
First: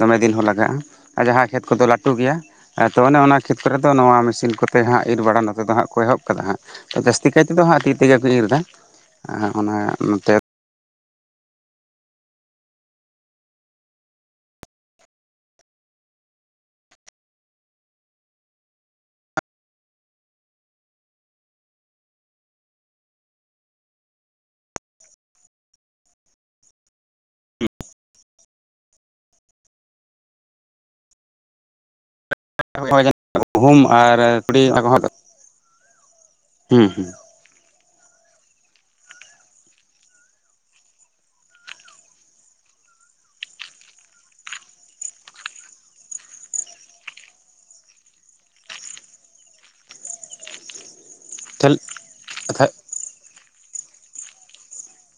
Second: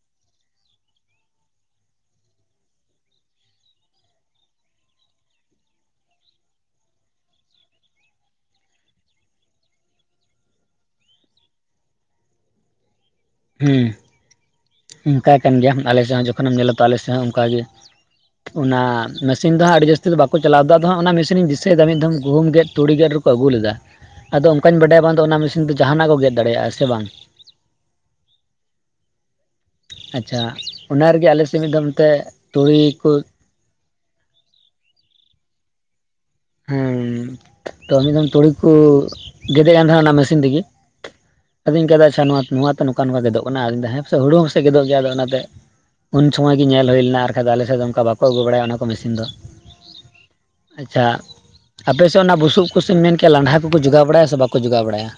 ᱫᱚᱢᱮ ᱫᱤᱱ ᱦᱚᱸ ᱞᱟᱜᱟᱜᱼᱟ᱾ ᱟᱨ ᱡᱟᱦᱟᱸ ᱠᱷᱮᱛ ᱠᱚᱫᱚ ᱞᱟᱹᱴᱩ ᱜᱮᱭᱟ ᱛᱚ ᱚᱱᱮ ᱚᱱᱟ ᱠᱷᱮᱛᱠᱚᱨᱮ ᱫᱚ ᱱᱚᱣᱟ ᱢᱮᱥᱤᱱ ᱠᱚᱛᱮ ᱦᱟᱸᱜ ᱤᱨ ᱵᱟᱲᱟ ᱱᱚᱛᱮ ᱫᱚ ᱦᱟᱸᱜ ᱠᱚ ᱮᱦᱚᱵ ᱠᱟᱫᱟ ᱦᱟᱸᱜ᱾ ᱛᱚ ᱡᱟᱹᱥᱛᱤ ᱠᱟᱭ ᱛᱮᱫᱚ ᱦᱟᱸᱜ ᱛᱤ ᱛᱮᱜᱮ ᱠᱚ ᱤᱨ ᱫᱟ᱾ ᱟᱨ ᱚᱱᱟ ᱱᱚᱛᱮ ᱦᱩᱸ᱾ ᱚᱱᱠᱟ ᱠᱟᱱ ᱜᱮᱭᱟ, ᱟᱞᱮ ᱥᱮᱫ ᱦᱚᱸ ᱡᱚᱠᱷᱚᱱᱮᱢ ᱧᱮᱞᱟ ᱛᱚ ᱟᱞᱮ ᱥᱮᱫ ᱦᱚᱸ ᱚᱱᱠᱟ ᱜᱮ᱾ ᱚᱱᱟ ᱢᱮᱥᱤᱱ ᱫᱚᱦᱟᱸᱜ ᱟᱹᱰᱤ ᱡᱟᱹᱥᱛᱤ ᱫᱚ ᱵᱟᱠᱚ ᱪᱟᱞᱟᱣ ᱫᱟ, ᱟᱫᱚ ᱦᱟᱸᱜ ᱚᱱᱟ ᱢᱮᱥᱤᱱᱤᱧ ᱫᱤᱥᱟᱹᱭᱮᱫᱟ ᱢᱤᱫ ᱫᱷᱚᱢ ᱜᱩᱦᱩᱢ ᱜᱮᱫ ᱛᱩᱲᱤ ᱜᱮᱫ ᱨᱩ ᱠᱚ ᱟᱹᱜᱩ ᱞᱮᱫᱟ, ᱟᱫᱚ ᱚᱱᱠᱟᱧ ᱵᱟᱰᱟᱭᱟ ᱵᱟᱝᱫᱚ ᱚᱱᱟ ᱢᱮᱥᱤᱱ ᱫᱚ ᱡᱟᱦᱟᱸᱱᱟᱜ ᱠᱚ ᱜᱮᱫ ᱫᱟᱲᱮᱭᱟᱜᱼᱟ ᱥᱮ ᱵᱟᱝ᱾ ᱟᱪᱪᱷᱟ ᱚᱱᱟ ᱨᱮᱜᱮ ᱟᱞᱮ ᱥᱮᱫ ᱢᱤᱫ ᱫᱷᱚᱢ ᱛᱮ [unintelligible] ᱜᱩᱦᱩᱢ ᱟᱨ ᱛᱩᱲᱤ ᱚᱱᱟ ᱠᱚᱦᱚᱸ ᱫᱚ ᱦᱩᱸ ᱦᱮᱸ ᱦᱩᱸ᱾ ᱛᱚ ᱢᱤᱫ ᱫᱷᱚᱢ ᱛᱩᱲᱤ ᱠᱚ ᱜᱮᱫᱮᱜ ᱠᱟᱱ ᱛᱟᱦᱮᱸᱱᱟ ᱚᱱᱟ ᱢᱮᱥᱤᱱ ᱛᱮᱜᱮ᱾ ᱟᱫᱤᱧ ᱠᱟᱫᱟ ᱪᱷᱟ ᱱᱚᱣᱟ, ᱱᱚᱣᱟ ᱛᱮ ᱱᱚᱠᱟ-ᱱᱚᱠᱟ ᱜᱮᱫᱚᱜ ᱠᱟᱱᱟ, ᱟᱫᱚᱹᱧ ᱫᱟ ᱦᱮᱸ ᱯᱟᱥᱮ ᱦᱩᱲᱩ ᱦᱚᱸ ᱯᱟᱥᱮ ᱜᱮᱫᱚᱜ ᱜᱮᱭᱟ, ᱟᱫᱚ ᱚᱱᱟ ᱛᱮ ᱩᱱ ᱪᱷᱚᱢᱚᱭ ᱜᱮ ᱧᱮᱞ ᱦᱩᱭ ᱞᱮᱱᱟ ᱟᱨ ᱠᱷᱟᱡ ᱫᱚ ᱟᱞᱮᱥᱮᱫ ᱫᱚ ᱚᱝᱠᱟ ᱵᱟᱠᱚ ᱟᱹᱜᱩ ᱵᱟᱲᱟᱭᱟ ᱚᱱᱟ ᱠᱚ ᱢᱮᱥᱤᱱ ᱫᱚ᱾ ᱟᱪᱪᱟ᱾ ᱦᱩᱸ ᱟᱯᱮᱥᱮᱜ ᱚᱱᱟ ᱵᱩᱥᱩᱵ ᱠᱚ ᱥᱮ ᱢᱮᱱ ᱠᱮ ᱞᱟᱸᱰᱷᱟ ᱠᱚᱠᱚ ᱡᱚᱜᱟᱣ ᱵᱟᱲᱟᱭᱟ ᱥᱮ ᱵᱟᱠᱚ ᱡᱚᱜᱟᱣ ᱵᱟᱲᱟᱭᱟ?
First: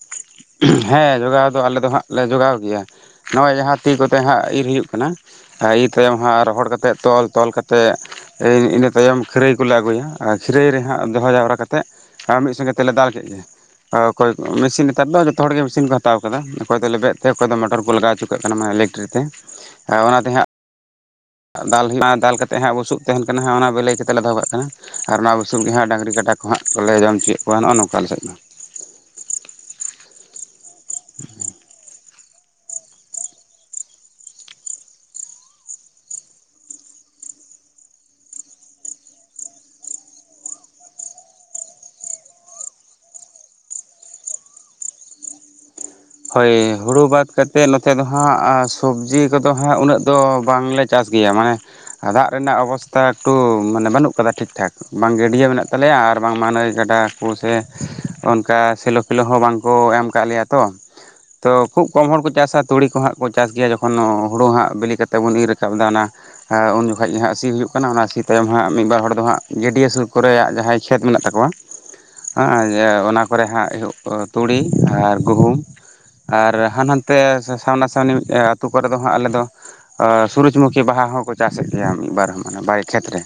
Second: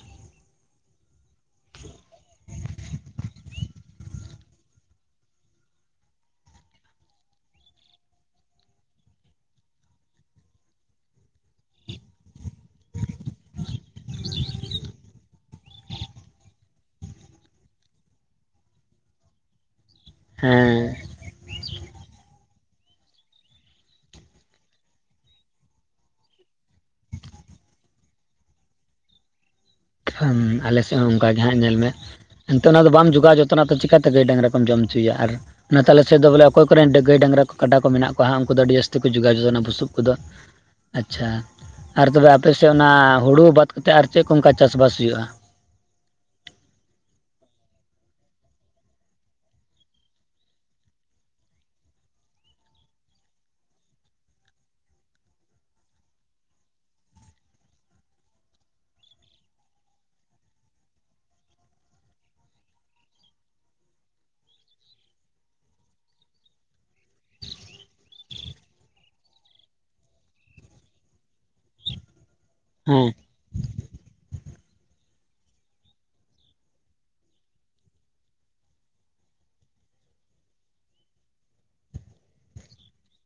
ᱦᱮ, ᱡᱚᱜᱟᱣ ᱫᱚ, ᱟᱞᱮ ᱫᱚ ᱦᱟᱸᱜ ᱞᱮ ᱡᱚᱜᱟᱣ ᱜᱮᱭᱟ᱾ ᱱᱚᱜᱼᱚᱭ ᱡᱟᱦᱟ ᱛᱤ ᱠᱚᱛᱮ ᱦᱟᱸᱜ ᱤᱨ ᱦᱩᱭᱩᱜ ᱠᱟᱱᱟ ᱟ ᱤᱨ ᱛᱟᱭᱚᱢ ᱦᱟᱸᱜ ᱨᱚᱦᱚᱲ ᱠᱟᱛᱮᱫ ᱛᱚᱞ, ᱛᱚᱞ ᱠᱟᱛᱮᱜ ᱮᱹ ᱤᱱᱟᱹ ᱛᱟᱭᱚᱢ ᱠᱷᱟᱹᱨᱟᱹᱭ ᱠᱚᱞᱮ ᱟᱹᱜᱩᱭᱟ ᱟᱨ ᱠᱷᱟᱹᱨᱟᱹᱭ ᱨᱮ ᱦᱟᱸᱜ ᱫᱚᱦᱚ ᱡᱟᱣᱨᱟ ᱠᱟᱛᱮᱜ ᱟ ᱢᱤᱜ ᱥᱚᱸᱜᱮ ᱛᱮᱞᱮ ᱫᱟᱞ ᱠᱮᱜ ᱜᱮ ᱟ ᱚᱠᱚᱭ ᱠᱚ ᱢᱮᱥᱤᱱ ᱛᱟᱫᱽ ᱫᱚ ᱡᱚᱛᱚ ᱦᱚᱲ ᱜᱮ ᱢᱮᱥᱤᱱ ᱠᱚ ᱦᱟᱛᱟᱣ ᱠᱟᱫᱟ᱾ ᱚᱠᱚᱭ ᱫᱚ ᱞᱮᱵᱮᱫ ᱛᱮ, ᱚᱠᱚᱭ ᱫᱚ ᱢᱚᱴᱚᱨ ᱠᱚ ᱞᱟᱜᱟᱣ ᱪᱚ ᱠᱟᱜ ᱠᱟᱱᱟ ᱤᱞᱮᱹᱠᱴᱨᱤ ᱛᱮ᱾ ᱟ ᱚᱱᱟ ᱛᱮ ᱮᱸ ᱾ ᱟ ᱫᱟᱞ ᱦᱩᱭᱩᱜᱼᱟᱸ ᱫᱟᱞ ᱠᱟᱛᱮᱜ ᱦᱟᱸᱜ ᱵᱩᱥᱩᱵᱽ ᱛᱮᱦᱮᱱ ᱠᱟᱱᱟ ᱦᱟᱸᱜ ᱚᱱᱟ ᱵᱟᱹᱞᱟᱹᱭ ᱠᱟᱛᱮᱜ ᱞᱮ ᱫᱚᱦᱚ ᱠᱟᱜ ᱠᱟᱱᱟ ᱾ ᱟᱨ ᱚᱱᱟ ᱵᱩᱥᱩᱵ ᱜᱮ ᱦᱟᱸᱜ ᱰᱟᱝᱨᱤ, ᱠᱟᱰᱟ ᱠᱚ ᱦᱟᱸᱜ ᱠᱚᱞᱮ ᱡᱚᱢ ᱪᱚᱭᱮᱜ ᱠᱚᱣᱟ ᱱᱚᱜᱼᱚ ᱱᱚᱝᱠᱟ ᱟᱞᱮ ᱥᱮᱫ ᱫᱚ ᱾ ᱯᱷᱟᱢ ᱟᱞᱮ ᱥᱮᱫ ᱦᱚᱸ ᱚᱝᱠᱟ ᱜᱮ ᱦᱟᱸᱜ ᱧᱮᱞ ᱢᱮ ᱦᱮᱱ ᱛᱮ ᱚᱱᱟ ᱫᱚ ᱵᱟᱢ ᱡᱚᱜᱟᱣ ᱡᱚᱛᱚᱱᱟ ᱛᱚ ᱪᱮᱠᱟ ᱛᱮ ᱜᱟᱹᱭ, ᱰᱟᱝᱨᱟ ᱠᱚᱢ ᱡᱚᱢ ᱪᱚᱭᱭᱟ ᱟᱨ ᱚᱱᱟ ᱛᱟᱞᱮ ᱥᱮᱫ ᱫᱚ ᱵᱚᱞᱮ ᱚᱠᱚᱭ ᱠᱚᱱ ᱰ ᱜᱟᱹᱭ ᱱᱚᱛᱮ ᱟᱞᱮ ᱥᱮᱫ ᱫᱚ ᱵᱚᱞᱮ ᱚᱠᱚᱭ ᱠᱚᱨᱮᱱ ᱰᱟᱹᱜᱽ ᱱᱟ ᱛᱟᱞᱮ ᱥᱮᱫ ᱫᱚ ᱵᱚᱞᱮ ᱚᱠᱚ ᱠᱚᱨᱮᱱ ᱰᱟᱹ ᱜᱟᱹᱭ, ᱰᱟᱝᱨᱟ ᱠᱚ, ᱠᱟᱰᱟ ᱠᱚ ᱢᱮᱱᱟᱜ ᱠᱚᱣᱟ ᱦᱟᱸᱜ ᱩᱝᱠᱩ ᱫᱚ ᱟᱹᱰᱤ ᱡᱟᱹᱥᱛᱤ ᱠᱚ ᱡᱳᱜᱟᱣ ᱡᱚᱛᱚᱱᱟ ᱵᱩᱥᱩᱵ ᱠᱚᱫᱚ ᱾ ᱟᱪᱪᱷᱟ ᱟᱨ ᱛᱚᱵᱮ ᱟᱯᱮᱥᱮᱜ ᱚᱱᱟ ᱦᱩᱲᱩ ᱵᱟᱫᱽ ᱠᱟᱛᱮᱜ ᱟᱨ ᱪᱮᱜ ᱠᱚ ᱚᱝᱠᱟ ᱪᱟᱥ-ᱵᱟᱥ ᱦᱩᱭᱩᱜᱼᱟ? ᱦᱳᱭ, ᱦᱩᱲᱩ ᱵᱟᱫᱽ ᱠᱟᱛᱮᱜ ᱱᱚᱛᱮ ᱫᱚ ᱦᱟᱸᱜ ᱟᱸ ᱥᱚᱵᱽᱡᱤ ᱠᱚᱫᱚ ᱦᱟᱸᱜ ᱩᱱᱟᱹᱜ ᱫᱚ ᱵᱟᱝᱞᱮ ᱪᱟᱥ ᱜᱮᱭᱟ ᱢᱟᱱᱮ ᱟᱫᱟᱜ ᱨᱮᱱᱟᱜ ᱚᱵᱚᱥᱛᱟ ᱮᱠᱴᱩ ᱢᱟᱱᱮ ᱵᱟᱹᱱᱩᱜ ᱠᱟᱫᱟ ᱴᱷᱤᱠ-ᱴᱷᱟᱠ᱾ ᱵᱟᱝ ᱜᱟᱹᱰᱭᱟᱹ ᱢᱮᱱᱟᱜ ᱛᱟᱞᱮᱭᱟ ᱟᱨ ᱵᱟᱝ ᱢᱟ ᱱᱟᱹᱭ, ᱜᱟᱰᱟ ᱠᱚ ᱥᱮ ᱚᱱᱠᱟ ᱥᱮᱞᱳ ᱯᱷᱮᱞᱳ ᱦᱚᱸ ᱵᱟᱝ ᱠᱚ ᱮᱢ ᱠᱟᱜ ᱞᱮᱭᱟ ᱛᱚᱻ᱾ ᱛᱚ ᱠᱷᱩᱵ ᱠᱚᱢ ᱦᱚᱲ ᱠᱚ ᱪᱟᱥᱟ, ᱛᱩᱲᱤ ᱠᱚ, ᱦᱟᱸᱜ ᱠᱚ ᱪᱟᱥ ᱜᱮᱭᱟ᱾ ᱡᱚᱠᱷᱚᱱ ᱱᱚ ᱦᱩᱲᱩ ᱦᱟᱸᱜ ᱵᱤᱞᱤ ᱠᱟᱛᱮᱜ ᱵᱚᱱ ᱤᱨᱟᱠᱟᱵ ᱫᱟ ᱟᱱᱟ ᱟ ᱩᱱ ᱡᱚᱠᱷᱚᱡ ᱜᱮ ᱦᱟᱸᱜ ᱥᱤ ᱦᱩᱭᱩᱜ ᱠᱟᱱᱟ᱾ ᱚᱱᱟ ᱥᱤ ᱛᱟᱭᱚᱢ ᱦᱟᱸᱜ ᱢᱤᱜ, ᱵᱟᱨ ᱦᱚᱲ ᱫᱚ ᱦᱟᱸᱜ ᱜᱟᱹᱰᱭᱟᱹ ᱥᱩᱨ ᱠᱚᱨᱮ ᱭᱟᱜ ᱡᱟᱦᱟᱭ ᱠᱷᱮᱛ ᱢᱮᱱᱟᱜ ᱛᱟᱠᱚᱣᱟ ᱟᱺᱜ ᱭᱟᱹ ᱦᱮᱸ ᱚᱱᱟ ᱠᱚᱨᱮ ᱦᱟᱸᱜ ᱮᱦᱚᱵ ᱠᱚ ᱛᱩᱲᱤ ᱟᱨ ᱜᱩᱦᱩᱢ ᱟᱨ ᱦᱟᱱ-ᱦᱟᱱ ᱛᱮ ᱥᱟ ᱥᱟᱢᱱᱟ-ᱥᱟᱢᱱᱤ ᱟᱹᱛᱩ ᱠᱚᱨᱮ ᱫᱚ, ᱦᱟᱸᱜ ᱟᱞᱮ ᱫᱚ ᱟᱨ ᱥᱩᱨᱩᱡᱽᱢᱩᱠᱷᱤ ᱵᱟᱦᱟ ᱦᱚᱸᱠᱚ ᱪᱟᱥᱮᱜ ᱜᱮᱭᱟ ᱢᱤᱜ, ᱵᱟᱨ ᱦᱚ ᱢᱟᱱᱮ ᱵᱟᱭ ᱠᱷᱮᱛ ᱨᱮ᱾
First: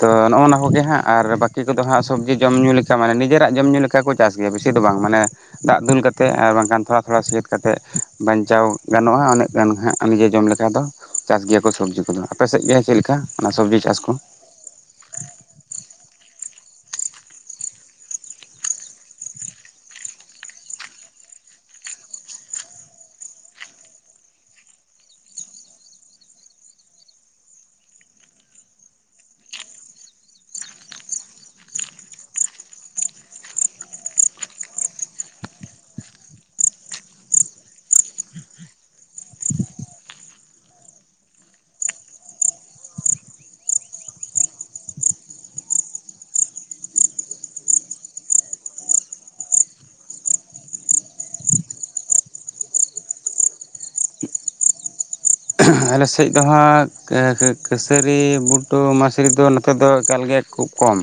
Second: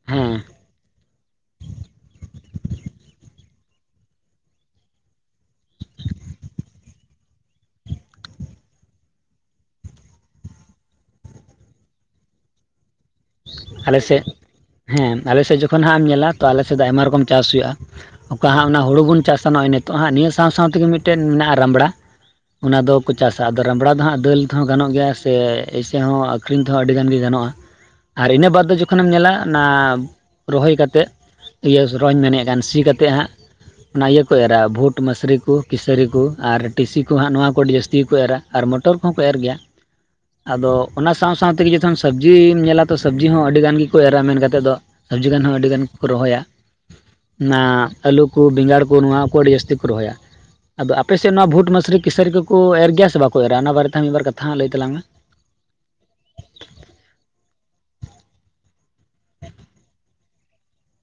ᱛᱚ ᱦᱮᱸ ᱱᱚᱜᱼᱱᱟ ᱠᱚᱜᱮ ᱦᱟᱸᱜ ᱟᱨ ᱵᱟᱹᱠᱤ ᱠᱚᱫᱚ ᱦᱟᱸᱜ ᱥᱚᱵᱽᱡᱤ ᱡᱚᱢ-ᱧᱩ ᱞᱮᱠᱟ, ᱢᱟᱱᱮ ᱱᱤᱡᱮᱨᱟᱜ ᱡᱚᱢᱼ ᱧᱩ ᱞᱮᱠᱟ ᱠᱚ ᱪᱟᱥ ᱜᱮᱭᱟ ᱵᱤᱥᱤ ᱫᱚ ᱵᱟᱝ ᱢᱟᱱᱮ ᱫᱟᱜ ᱫᱩᱞ ᱠᱟᱛᱮᱜ ᱟᱨ ᱵᱟᱝ ᱜᱟᱱ ᱛᱷᱚᱲᱟ-ᱛᱷᱚᱲᱟ ᱥᱮᱛ ᱠᱟᱛᱮᱜ ᱵᱟᱧᱪᱟᱣ ᱜᱟᱱᱚᱜᱼᱟᱸᱻ ᱱᱟᱹᱜ ᱜᱟᱱ ᱦᱟᱸᱜ ᱱᱤᱡᱮ ᱡᱚᱢ ᱞᱮᱠᱟ ᱫᱚ᱾ ᱪᱟᱥ ᱜᱮᱭᱟ ᱠᱚ ᱥᱚᱵᱽᱡᱤ ᱠᱚᱫᱚ, ᱟᱯᱮ ᱥᱮᱜ ᱜᱮ ᱪᱮᱜ ᱞᱮᱠᱟ? ᱚᱱᱟ ᱥᱚᱵᱽᱡᱤ ᱪᱟᱥ ᱟᱞᱮ ᱠᱚ ᱥᱮᱜ ᱦᱮᱸ, ᱟᱞᱮ ᱥᱮᱜ ᱡᱚᱠᱷᱚᱱ ᱦᱟᱸᱜ ᱮᱢ ᱧᱮᱞᱟ ᱛᱚ, ᱟᱞᱮ ᱥᱮᱜ ᱫᱚ ᱟᱭᱢᱟ ᱨᱚᱠᱚᱢ ᱪᱟᱥ ᱦᱩᱭᱩᱜᱼᱟ᱾ ᱚᱠᱟ ᱦᱟᱸᱜ ᱚᱱᱟ ᱦᱩᱲᱩ ᱵᱚᱱ ᱪᱟᱥᱟ, ᱱᱚᱜᱼᱚᱭ ᱱᱤᱛᱚᱜ ᱦᱟᱸᱜ ᱱᱤᱭᱟᱹ ᱥᱟᱶ-ᱥᱟᱶ ᱛᱮᱜᱮ ᱢᱤᱜᱴᱮᱫ ᱢᱮᱱᱟᱜᱼᱟ, ᱨᱟᱸᱵᱽᱲᱟ᱾ ᱚᱱᱟ ᱫᱚ ᱠᱚ ᱪᱟᱥᱟ, ᱟᱫᱚ ᱨᱟᱸᱵᱽᱲᱟ ᱫᱚ ᱦᱟᱸᱜ ᱫᱟᱹᱞ ᱛᱷᱮᱶᱚ ᱜᱟᱱᱚᱜ ᱜᱮᱭᱟ ᱥᱮ ᱮᱥᱮ ᱦᱚᱸ ᱟᱠᱷᱨᱤᱧ ᱛᱮᱦᱚᱸ ᱟᱹᱰᱤ ᱜᱟᱱ ᱜᱮ ᱜᱟᱱᱚᱜᱼᱟ᱾ ᱟᱨ ᱤᱱᱟᱹ ᱵᱟᱫᱽ ᱫᱚ ᱡᱚᱠᱷᱚ ᱱᱮᱢ ᱧᱮᱞᱟ, ᱟᱱᱟ ᱨᱚᱦᱚᱭ ᱠᱟᱛᱮᱜ᱾ ᱤᱭᱟᱹᱥ ᱨᱚᱧ ᱢᱮᱱᱮᱜ ᱠᱟᱱ ᱥᱤ ᱠᱟᱛᱮᱜ ᱦᱟᱸᱜ ᱚᱱᱟ ᱤᱭᱟᱹ ᱠᱚ ᱮᱨᱟ ᱵᱷᱩᱴ, ᱢᱟᱥᱨᱤ ᱠᱩ, ᱠᱤᱥᱟᱹᱨᱤ ᱠᱩ ᱟᱨ ᱴᱤᱥᱤ ᱠᱚ ᱦᱟᱸᱜ, ᱱᱚᱣᱟ ᱠᱚ ᱟᱹᱰᱤ ᱡᱟᱹᱥᱛᱤ ᱜᱮ ᱠᱚ ᱮᱨᱟ᱾ ᱟᱨ ᱢᱚᱴᱚᱨ ᱠᱚᱦᱚᱸ ᱠᱚ ᱮᱨ ᱜᱮᱭᱟ, ᱟᱫᱚ ᱚᱱᱟ ᱥᱟᱶ-ᱥᱟᱶ ᱛᱮᱜᱮ ᱡᱚᱛᱷᱚᱱ ᱥᱟᱵᱽᱡᱤᱢ ᱧᱮᱞᱟ ᱛᱚ ᱥᱟᱵᱽᱡᱤ ᱦᱚᱸ ᱟᱹᱰᱤ ᱜᱟᱱ ᱜᱮᱠᱚ ᱮᱨᱟ ᱢᱮᱱ ᱠᱟᱛᱮᱜ ᱫᱚ, ᱥᱟᱵᱽᱡᱤ ᱜᱟᱱ ᱦᱚᱸ ᱟᱹᱰᱤ ᱜᱟᱱ ᱠᱚ ᱨᱚᱦᱚᱭᱟ᱾ ᱱᱟ ᱟᱹᱞᱩ ᱠᱚ, ᱵᱮᱸᱜᱟᱲ ᱠᱚ, ᱱᱚᱣᱟ ᱠᱚ, ᱟᱹᱰᱤ ᱡᱟᱹᱥᱛᱤ ᱠᱚ ᱨᱚᱦᱚᱭᱟ᱾ ᱟᱫᱚ ᱟᱯᱮ ᱥᱮᱜ ᱱᱚᱣᱟ ᱵᱷᱩᱴ, ᱢᱟᱥᱨᱤ, ᱠᱤᱥᱟᱹᱨᱤ ᱠᱚᱠᱚ ᱮᱨ ᱜᱮᱭᱟ ᱥᱮ ᱵᱟᱠᱚ ᱮᱨᱟ! ᱚᱱᱟ ᱵᱟᱨᱮ ᱛᱮ ᱢᱤᱜ, ᱵᱟᱨ ᱠᱟᱛᱷᱟᱸ ᱞᱟᱹᱭ ᱛᱟᱞᱟᱝ ᱢᱮ᱾ ᱟᱞᱮ ᱥᱮᱡ ᱫᱚ ᱦᱟᱸᱜ ᱮᱸ ᱠᱟᱹ-ᱠᱟᱹᱥᱟᱹᱨᱤ, ᱵᱩᱴᱚ ᱢᱟᱥ- -ᱥᱨᱤ ᱫᱚ ᱱᱚᱛᱮ ᱫᱚ ᱮᱠᱟᱞ ᱜᱮ ᱠᱷᱩᱵ ᱠᱚᱢ,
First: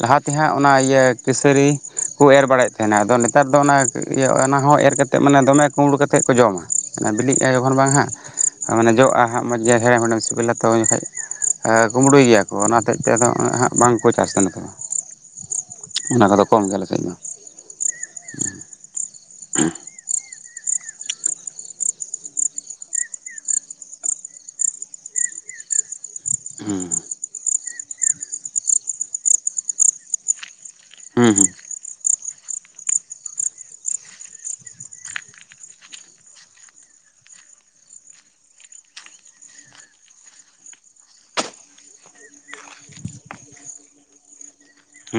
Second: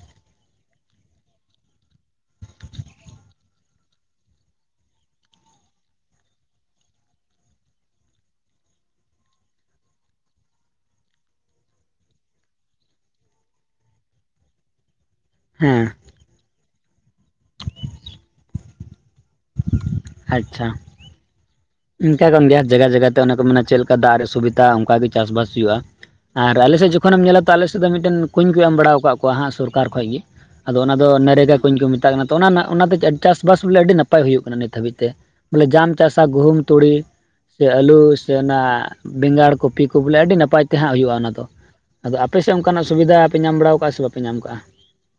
ᱞᱟᱦᱟ ᱛᱮ ᱦᱟᱸ ᱚᱱᱟ ᱤᱭᱟᱹ ᱠᱟᱹᱥᱟᱹᱨᱤ ᱠᱳ ᱮᱨ ᱵᱟᱲᱟᱭᱮᱜ ᱛᱷᱮᱱᱟ ᱟᱫᱚ ᱱᱮᱛᱟᱨ ᱫᱚ᱾ ᱚᱱᱟ ᱤᱭᱟᱹ, ᱚᱱᱟᱦᱚᱸ ᱮᱨ ᱠᱟᱛᱮᱜ ᱢᱟᱱᱮ ᱫᱚᱢᱮ ᱠᱩᱸᱵᱽᱲᱩ ᱠᱟᱛᱮᱜ ᱠᱚ ᱡᱚᱢᱟ᱾ ᱵᱤᱞᱤᱜᱼᱟ ᱡᱚᱠᱷᱚᱱ ᱵᱟᱝ ᱦᱟᱸᱜ ᱢᱟᱱᱮ ᱡᱚᱜᱼᱟ ᱦᱟᱸᱜ ᱢᱚᱡᱽ ᱜᱮ ᱦᱮᱲᱮᱢ ᱦᱮᱲᱮᱢ ᱥᱤᱵᱤᱞᱟ ᱛᱚ ᱩᱱ ᱡᱚᱠᱷᱚᱡ ᱮ ᱠᱩᱢᱵᱽᱲᱩᱭ ᱜᱮᱭᱟ ᱠᱚ ᱚᱱᱟ ᱦᱚᱛᱮᱜ ᱛᱮ ᱟᱫᱚ ᱩᱱᱟᱹᱜ ᱦᱟᱸᱜ ᱵᱟᱝᱠᱚ ᱪᱟᱥᱟ ᱱᱚᱛᱮ ᱫᱚ ᱦᱩᱸ ᱚᱱᱟ ᱠᱚᱫᱚ ᱠᱚᱢ ᱜᱮ ᱟᱞᱮ ᱥᱮᱡ ᱫᱚ [unintelligible] ᱟᱪᱪᱷᱟ ᱤᱱᱠᱟ ᱠᱟᱱ ᱜᱮᱭᱟ ᱡᱟᱭᱜᱟ ᱡᱟᱭᱜᱟ ᱛᱮ ᱚᱱᱮ ᱠᱚ ᱢᱮᱱᱟ ᱪᱮᱫ ᱞᱮᱠᱟ ᱫᱟᱜ ᱨᱮ ᱥᱩᱵᱤᱫᱷᱟ ᱚᱱᱠᱟᱜᱮ ᱪᱟᱥᱵᱟᱥ ᱦᱩᱭᱩᱜᱼᱟ ᱟᱨ ᱟᱞᱮᱥᱮᱫ ᱡᱚᱠᱷᱚᱱᱮᱢ ᱧᱮᱞᱟ ᱛᱚ ᱟᱞᱮ ᱥᱮᱫ ᱫᱚ ᱢᱤᱫᱴᱮᱱ ᱠᱩᱸᱧ ᱠᱚ ᱮᱢ ᱵᱟᱲᱟ ᱟᱠᱟᱫ ᱠᱚᱣᱟ ᱦᱟᱸᱜ ᱥᱚᱨᱠᱟᱨ ᱠᱷᱚᱡ ᱜᱮ ᱟᱫᱚ ᱚᱱᱟ ᱫᱚ ᱦᱩᱸ ᱦᱩᱸ ᱱᱟᱨᱮᱜᱟ ᱠᱩᱧ ᱠᱚ ᱢᱮᱛᱟᱜ ᱠᱟᱱᱟ ᱛᱚ ᱚᱱᱟ ᱨᱮᱱᱟᱜ ᱚᱱᱟᱛᱮ ᱪᱟᱥᱵᱟᱥ ᱵᱚᱞᱮ ᱟᱹᱰᱤ ᱱᱟᱯᱟᱭ ᱱᱟᱯᱟᱭ ᱦᱩᱭᱩᱜ ᱠᱟᱱᱟ ᱱᱤᱛ ᱦᱟᱹᱵᱤᱡ ᱛᱮ ᱵᱚᱞᱮ ᱡᱟᱢ ᱪᱟᱥᱟ ᱜᱩᱦᱩᱢ ᱛᱩᱲᱤ ᱥᱮ ᱟᱹᱞᱩ ᱥᱮ ᱚᱱᱟ ᱵᱮᱸᱜᱟᱲ ᱠᱚᱯᱤ ᱠᱚ ᱵᱚᱞᱮ ᱟᱹᱰᱤ ᱱᱟᱯᱟᱭ ᱛᱮ ᱦᱟᱸᱜ ᱦᱩᱭᱩᱜᱼᱟ ᱚᱱᱟ ᱫᱚ ᱟᱫᱚ ᱟᱯᱮ ᱥᱮᱫ ᱚᱱᱠᱟᱱᱟᱜ ᱥᱩᱵᱤᱫᱷᱟ ᱯᱮ ᱧᱟᱢ ᱵᱟᱲᱟᱣ ᱠᱟᱜᱼᱟ ᱥᱮ ᱵᱟᱯᱮ ᱧᱟᱢ ᱠᱟᱜᱼᱟ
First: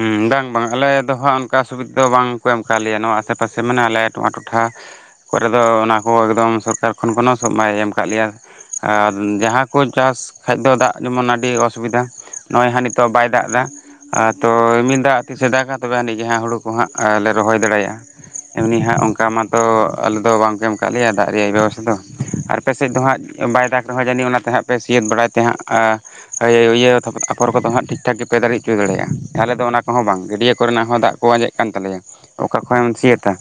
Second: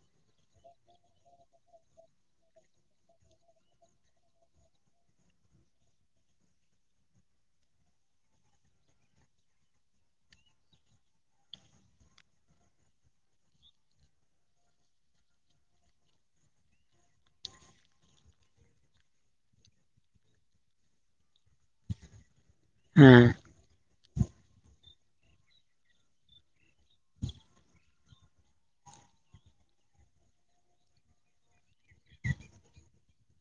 ᱦᱩᱸ ᱵᱟᱝ ᱵᱟᱝ ᱟᱞᱮ ᱫᱚ ᱦᱟᱸᱜ ᱚᱱᱠᱟ ᱥᱩᱵᱤᱫᱷᱟ ᱵᱟᱝᱠᱚ ᱮᱢ ᱠᱟᱣ ᱞᱮᱭᱟ ᱱᱚᱣᱟ ᱟᱥᱮ ᱯᱟᱥᱮ ᱢᱟᱱᱮ ᱟᱞᱮ ᱱᱚᱣᱟ ᱱᱚᱣᱟ ᱴᱚᱴᱷᱟ ᱠᱚᱨᱮ ᱫᱚ ᱚᱱᱟ ᱠᱚ ᱮᱠᱫᱚᱢ ᱥᱚᱨᱠᱟᱨ ᱠᱷᱚᱱ ᱮᱠᱷᱚᱱ ᱠᱚᱱᱚ ᱦᱚᱸ ᱥᱚᱵ ᱵᱟᱭ ᱮᱢ ᱟᱠᱟᱫ ᱞᱮᱭᱟ ᱟᱨ ᱡᱟᱦᱟᱸ ᱠᱚ ᱪᱟᱥ ᱠᱷᱟᱡ ᱫᱚ ᱫᱟᱜ ᱡᱮᱢᱚᱱ ᱟᱹᱰᱤ ᱚᱥᱩᱵᱤᱫᱷᱟ ᱱᱚᱜᱼᱚᱭ ᱦᱟᱸᱜ ᱱᱤᱛᱳᱜ ᱵᱟᱭ ᱫᱟᱜ ᱮᱫᱟ ᱟ ᱛᱚ ᱨᱤᱢᱤᱞ ᱮᱴᱫᱟᱜ ᱛᱤᱥᱮ ᱫᱟᱜᱟ ᱛᱚᱵᱮ ᱟᱹᱱᱤᱡ ᱡᱟᱦᱟᱸ ᱦᱩᱲᱳ ᱠᱚ ᱦᱟᱸᱜ ᱞᱮ ᱨᱚᱦᱚᱭ ᱫᱟᱲᱮᱭᱟᱜᱼᱟ ᱮᱢᱱᱤ ᱦᱟᱸᱜ ᱚᱱᱠᱟ ᱢᱟᱛᱚ ᱟᱞᱮ ᱫᱚ ᱵᱟᱝᱠᱚ ᱮᱢ ᱠᱟᱜ ᱞᱮᱭᱟ ᱫᱟᱜ ᱨᱮᱭᱟᱜ ᱵᱮᱵᱚᱥᱛᱷᱟ ᱫᱚ ᱟᱨ ᱟᱯᱮ ᱥᱮᱫ ᱫᱚ ᱦᱟᱸᱜ ᱦᱮᱸ ᱵᱟᱭ ᱫᱟᱜᱽ ᱨᱮᱦᱚᱸ ᱡᱟᱹᱱᱤᱡ ᱚᱱᱟᱛᱮ ᱦᱟᱸᱜ ᱯᱮ ᱥᱤᱭᱮᱛ ᱵᱟᱲᱟᱭ ᱛᱮ ᱦᱟᱸᱜ ᱟ ᱦᱳᱭ ᱤᱭᱟᱹ ᱛᱟᱯᱚᱨ ᱟᱯᱷᱚᱨ ᱠᱚᱫᱚ ᱦᱟᱸᱜ ᱴᱷᱤᱠ ᱴᱷᱟᱠ ᱜᱮᱯᱮ ᱫᱟᱲᱮ ᱦᱚᱪᱚ ᱫᱟᱲᱮᱭᱟᱜᱼᱟ ᱛᱟᱦᱚᱞᱮ ᱫᱚ ᱚᱱᱟ ᱦᱚᱸ ᱵᱟᱝ ᱜᱟᱹᱰᱭᱟᱹ ᱠᱚᱨᱮᱱᱟᱜ ᱦᱚᱸ ᱫᱟᱜ ᱠᱚ ᱟᱸᱡᱮᱫ ᱠᱟᱱ ᱛᱟᱞᱮᱭᱟ ᱚᱠᱟ ᱠᱷᱚᱱ ᱮᱢ ᱥᱤᱭᱟᱹᱛ ᱛᱟ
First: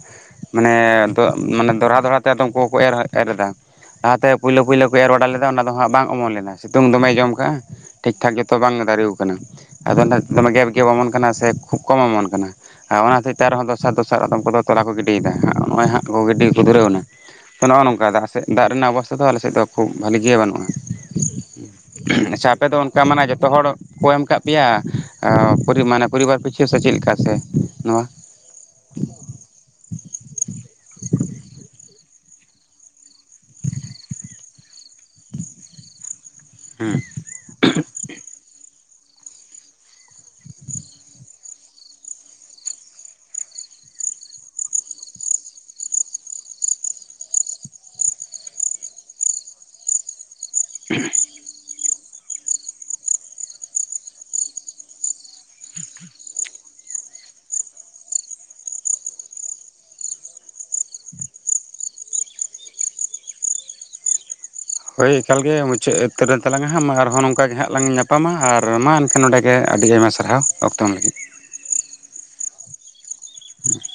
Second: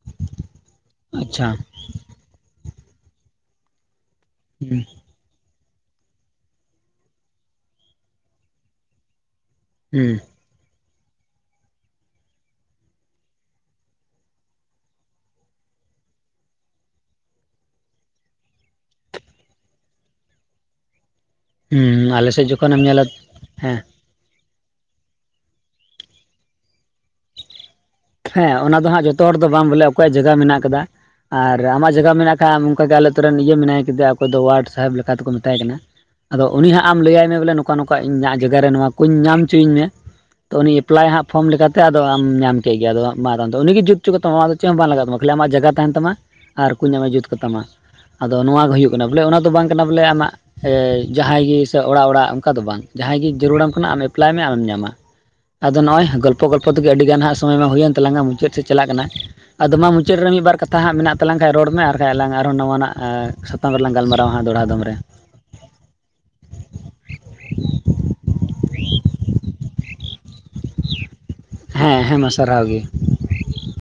ᱢᱟᱱᱮ ᱟᱪᱪᱷᱟ ᱢᱟᱱᱮ ᱫᱚᱲᱦᱟ ᱫᱚᱲᱦᱟ ᱛᱮ ᱟᱫᱚ ᱩᱱᱠᱩ ᱦᱚᱸᱠᱚ ᱮᱨ ᱮᱨ ᱮᱫᱟ ᱞᱟᱦᱟᱛᱮ ᱯᱳᱭᱞᱳ ᱦᱩᱸ ᱯᱳᱭᱞᱳ ᱠᱚ ᱮᱨ ᱵᱟᱲᱟ ᱞᱮᱫᱟ ᱚᱱᱟ ᱫᱚ ᱦᱟᱸᱜ ᱵᱟᱝ ᱚᱢᱚᱱ ᱞᱮᱱᱟ ᱥᱤᱛᱩᱝ ᱫᱚᱢᱮᱭ ᱡᱚᱢ ᱠᱟᱜᱼᱟ ᱴᱷᱤᱠ ᱴᱷᱟᱠ ᱡᱚᱛᱚ ᱵᱟᱝ ᱫᱟᱨᱮᱣ ᱠᱟᱱᱟ ᱟᱫᱚ ᱦᱩᱸ ᱚᱱᱟ ᱫᱚᱢᱮ ᱜᱮᱯ ᱜᱮᱯ ᱚᱢᱚᱱ ᱠᱟᱱᱟ ᱥᱮ ᱠᱷᱩᱵᱽ ᱠᱚᱢ ᱚᱢᱚᱱ ᱠᱟᱱᱟ? ᱟᱨ ᱚᱱᱟ ᱦᱚᱛᱮᱡ ᱛᱮ ᱟᱨᱦᱚᱸ ᱫᱚᱥᱟᱨ ᱫᱚᱥᱟᱨ ᱟᱫᱚᱢ ᱠᱚᱫᱚ ᱛᱚᱞᱟ ᱠᱚ ᱜᱤᱰᱮᱫᱟ ᱱᱚᱜᱼᱚᱸᱭ ᱦᱟᱸᱜ ᱜᱤᱰᱤ ᱜᱮᱠᱚ ᱫᱷᱩᱨᱟᱹᱣ ᱮᱱᱟ ᱛᱚ ᱱᱚᱜᱼᱚ ᱱᱚᱝᱠᱟ ᱟᱠᱮᱥᱮᱫ ᱫᱟᱜ ᱨᱮᱱᱟᱜ ᱚᱵᱚᱥᱛᱷᱟ ᱫᱚ ᱟᱞᱮᱥᱮᱫ ᱫᱚ ᱠᱷᱩᱵᱽ ᱵᱷᱟᱞᱤ ᱜᱮ ᱵᱟᱹᱱᱩᱜᱼᱟ ᱦᱩᱸ ᱟᱞᱮᱥᱮᱫ ᱟᱪᱪᱷᱟ ᱟᱯᱮ ᱫᱚ ᱡᱚᱠᱷᱚᱱᱮᱢ ᱚᱱᱠᱟ ᱧᱮᱞᱟ ᱢᱟᱱᱮ ᱡᱚᱛᱚ ᱦᱚᱲ ᱦᱮᱸ ᱠᱚ ᱮᱢ ᱟᱠᱟᱫ ᱯᱮᱭᱟ ᱟᱹ ᱯᱚᱨᱤ ᱢᱟᱱᱮ ᱯᱚᱨᱤᱵᱟᱨ ᱯᱤᱪᱷᱟᱹ ᱥᱮ ᱪᱮᱫ ᱞᱮᱠᱟ ᱥᱮ ᱱᱚᱣᱟ? ᱦᱮᱸ ᱚᱱᱟ ᱫᱚ ᱦᱟᱸᱜ ᱡᱚᱛᱚ ᱦᱚᱲ ᱫᱚ ᱵᱟᱝ ᱵᱚᱞᱮ ᱚᱠᱚᱭᱟᱜ ᱡᱟᱭᱜᱟ ᱢᱮᱱᱟᱜ ᱠᱟᱫᱟ ᱟᱨ ᱟᱢᱟᱜ ᱡᱟᱭᱜᱟ ᱢᱮᱱᱟᱜ ᱠᱷᱟᱡ ᱚᱱᱠᱟ ᱜᱮ ᱟᱞᱮ ᱟᱛᱳ ᱨᱮᱱ ᱤᱭᱟᱹ ᱢᱮᱱᱟᱭ ᱠᱮᱫᱮᱭᱟ ᱚᱠᱚᱭ ᱫᱚ ᱣᱟᱨᱰ ᱥᱟᱦᱮᱵᱽ ᱞᱮᱠᱟᱛᱮᱠᱚ ᱢᱮᱛᱟᱭ ᱠᱟᱱᱟ ᱟᱫᱚ ᱩᱱᱤ ᱦᱟᱸᱜ ᱟᱢ ᱞᱟᱹᱭᱟᱭ ᱦᱮᱸ ᱵᱚᱞᱮ ᱱᱚᱝᱠᱟ ᱱᱚᱝᱠᱟ ᱤᱧᱟᱹᱜ ᱡᱟᱭᱜᱟ ᱨᱮ ᱱᱚᱣᱟ ᱠᱩᱧ ᱧᱟᱢ ᱚᱪᱚᱧ ᱢᱮ ᱛᱚ ᱩᱱᱤ ᱮᱯᱞᱟᱭᱟ ᱦᱟᱸᱜ ᱯᱷᱚᱨᱢ ᱞᱮᱠᱟᱛᱮ ᱟᱫᱚ ᱟᱢ ᱧᱟᱢ ᱴᱷᱤᱠ ᱜᱮᱭᱟ ᱟᱫᱚ ᱦᱟᱸᱜ ᱢᱟ ᱫᱚ ᱩᱱᱤ ᱜᱮ ᱡᱩᱛ ᱚᱪᱚ ᱠᱟᱛᱟᱢ ᱟᱫᱚ ᱪᱮᱫ ᱦᱚᱸ ᱵᱟᱝ ᱞᱟᱜᱟᱜ ᱛᱟᱢᱟ ᱠᱷᱟᱹᱞᱤ ᱟᱢᱟᱜ ᱡᱟᱭᱜᱟ ᱛᱟᱦᱮᱸᱱ ᱛᱟᱢᱟ ᱟᱨ ᱠᱚ ᱧᱟᱢᱟ ᱡᱩᱛ ᱠᱟᱛᱟᱢᱟ ᱟᱫᱚ ᱱᱚᱣᱟ ᱜᱮ ᱦᱩᱭᱩᱜ ᱠᱟᱱᱟ ᱵᱚᱞᱮ ᱚᱱᱟ ᱫᱚ ᱵᱟᱝ ᱠᱟᱱᱟ ᱵᱚᱞᱮ ᱟᱢᱟᱜ ᱮ ᱡᱟᱦᱟᱸᱭ ᱜᱮ ᱥᱮ ᱚᱲᱟᱜ ᱚᱲᱟᱜ ᱚᱱᱠᱟ ᱫᱚ ᱵᱟᱝ ᱡᱟᱦᱟᱸᱭ ᱜᱮ ᱡᱟᱹᱨᱩᱲᱟᱢ ᱠᱟᱱᱟ ᱟᱢ ᱮᱯᱞᱟᱭ ᱢᱮ ᱟᱢᱮᱢ ᱧᱟᱢᱟ ᱟᱫᱚ ᱱᱚᱜᱼᱚᱭ ᱜᱚᱞᱯᱚ ᱜᱚᱞᱯᱚ ᱛᱮᱜᱮ ᱟᱹᱰᱤ ᱜᱟᱱ ᱦᱟᱸᱜ ᱥᱚᱢᱚᱭ ᱢᱟ ᱦᱩᱭᱮᱱ ᱛᱟᱞᱟᱝᱟ ᱢᱩᱪᱟᱹᱫ ᱥᱮᱫ ᱪᱟᱞᱟᱜ ᱠᱟᱱᱟ ᱟᱫᱚ ᱢᱟ ᱢᱩᱪᱟᱹᱫ ᱨᱮ ᱢᱤᱫᱵᱟᱨ ᱠᱟᱛᱷᱟ ᱦᱟᱸᱜ ᱢᱮᱱᱟᱜ ᱛᱟᱞᱟᱝ ᱠᱷᱟᱡ ᱨᱚᱲ ᱢᱮ ᱟᱨ ᱟᱨᱠᱟᱡ ᱟᱞᱟᱝ ᱟᱨᱦᱚᱸ ᱱᱟᱣᱟᱱᱟᱜ ᱥᱟᱛᱟᱢ ᱨᱮ ᱞᱟᱝ ᱜᱟᱞᱢᱟᱨᱟᱨᱣᱟ ᱫᱚᱦᱲᱟ ᱫᱷᱚᱢ ᱨᱮ ᱾ ᱦᱳᱭ ᱮᱠᱟᱞᱜᱮ ᱢᱩᱪᱟᱹᱫ ᱩᱛᱟᱹᱨᱮᱱ ᱛᱟᱞᱟᱝᱟ ᱦᱟᱸᱜ ᱢᱟ ᱟᱨᱦᱚᱸ ᱱᱚᱝᱠᱟ ᱜᱮ ᱦᱟᱸᱜ ᱞᱟᱝ ᱧᱟᱯᱟᱢᱟ ᱟᱨ ᱢᱟ ᱮᱱᱠᱷᱟᱱ ᱱᱚᱰᱮ ᱟᱹᱰᱤ ᱟᱭᱢᱟ ᱥᱟᱨᱦᱟᱣ ᱚᱠᱛᱚ ᱦᱮᱸ ᱦᱮᱸᱢᱟ ᱥᱟᱨᱦᱟᱣ ᱜᱮ [unintelligible]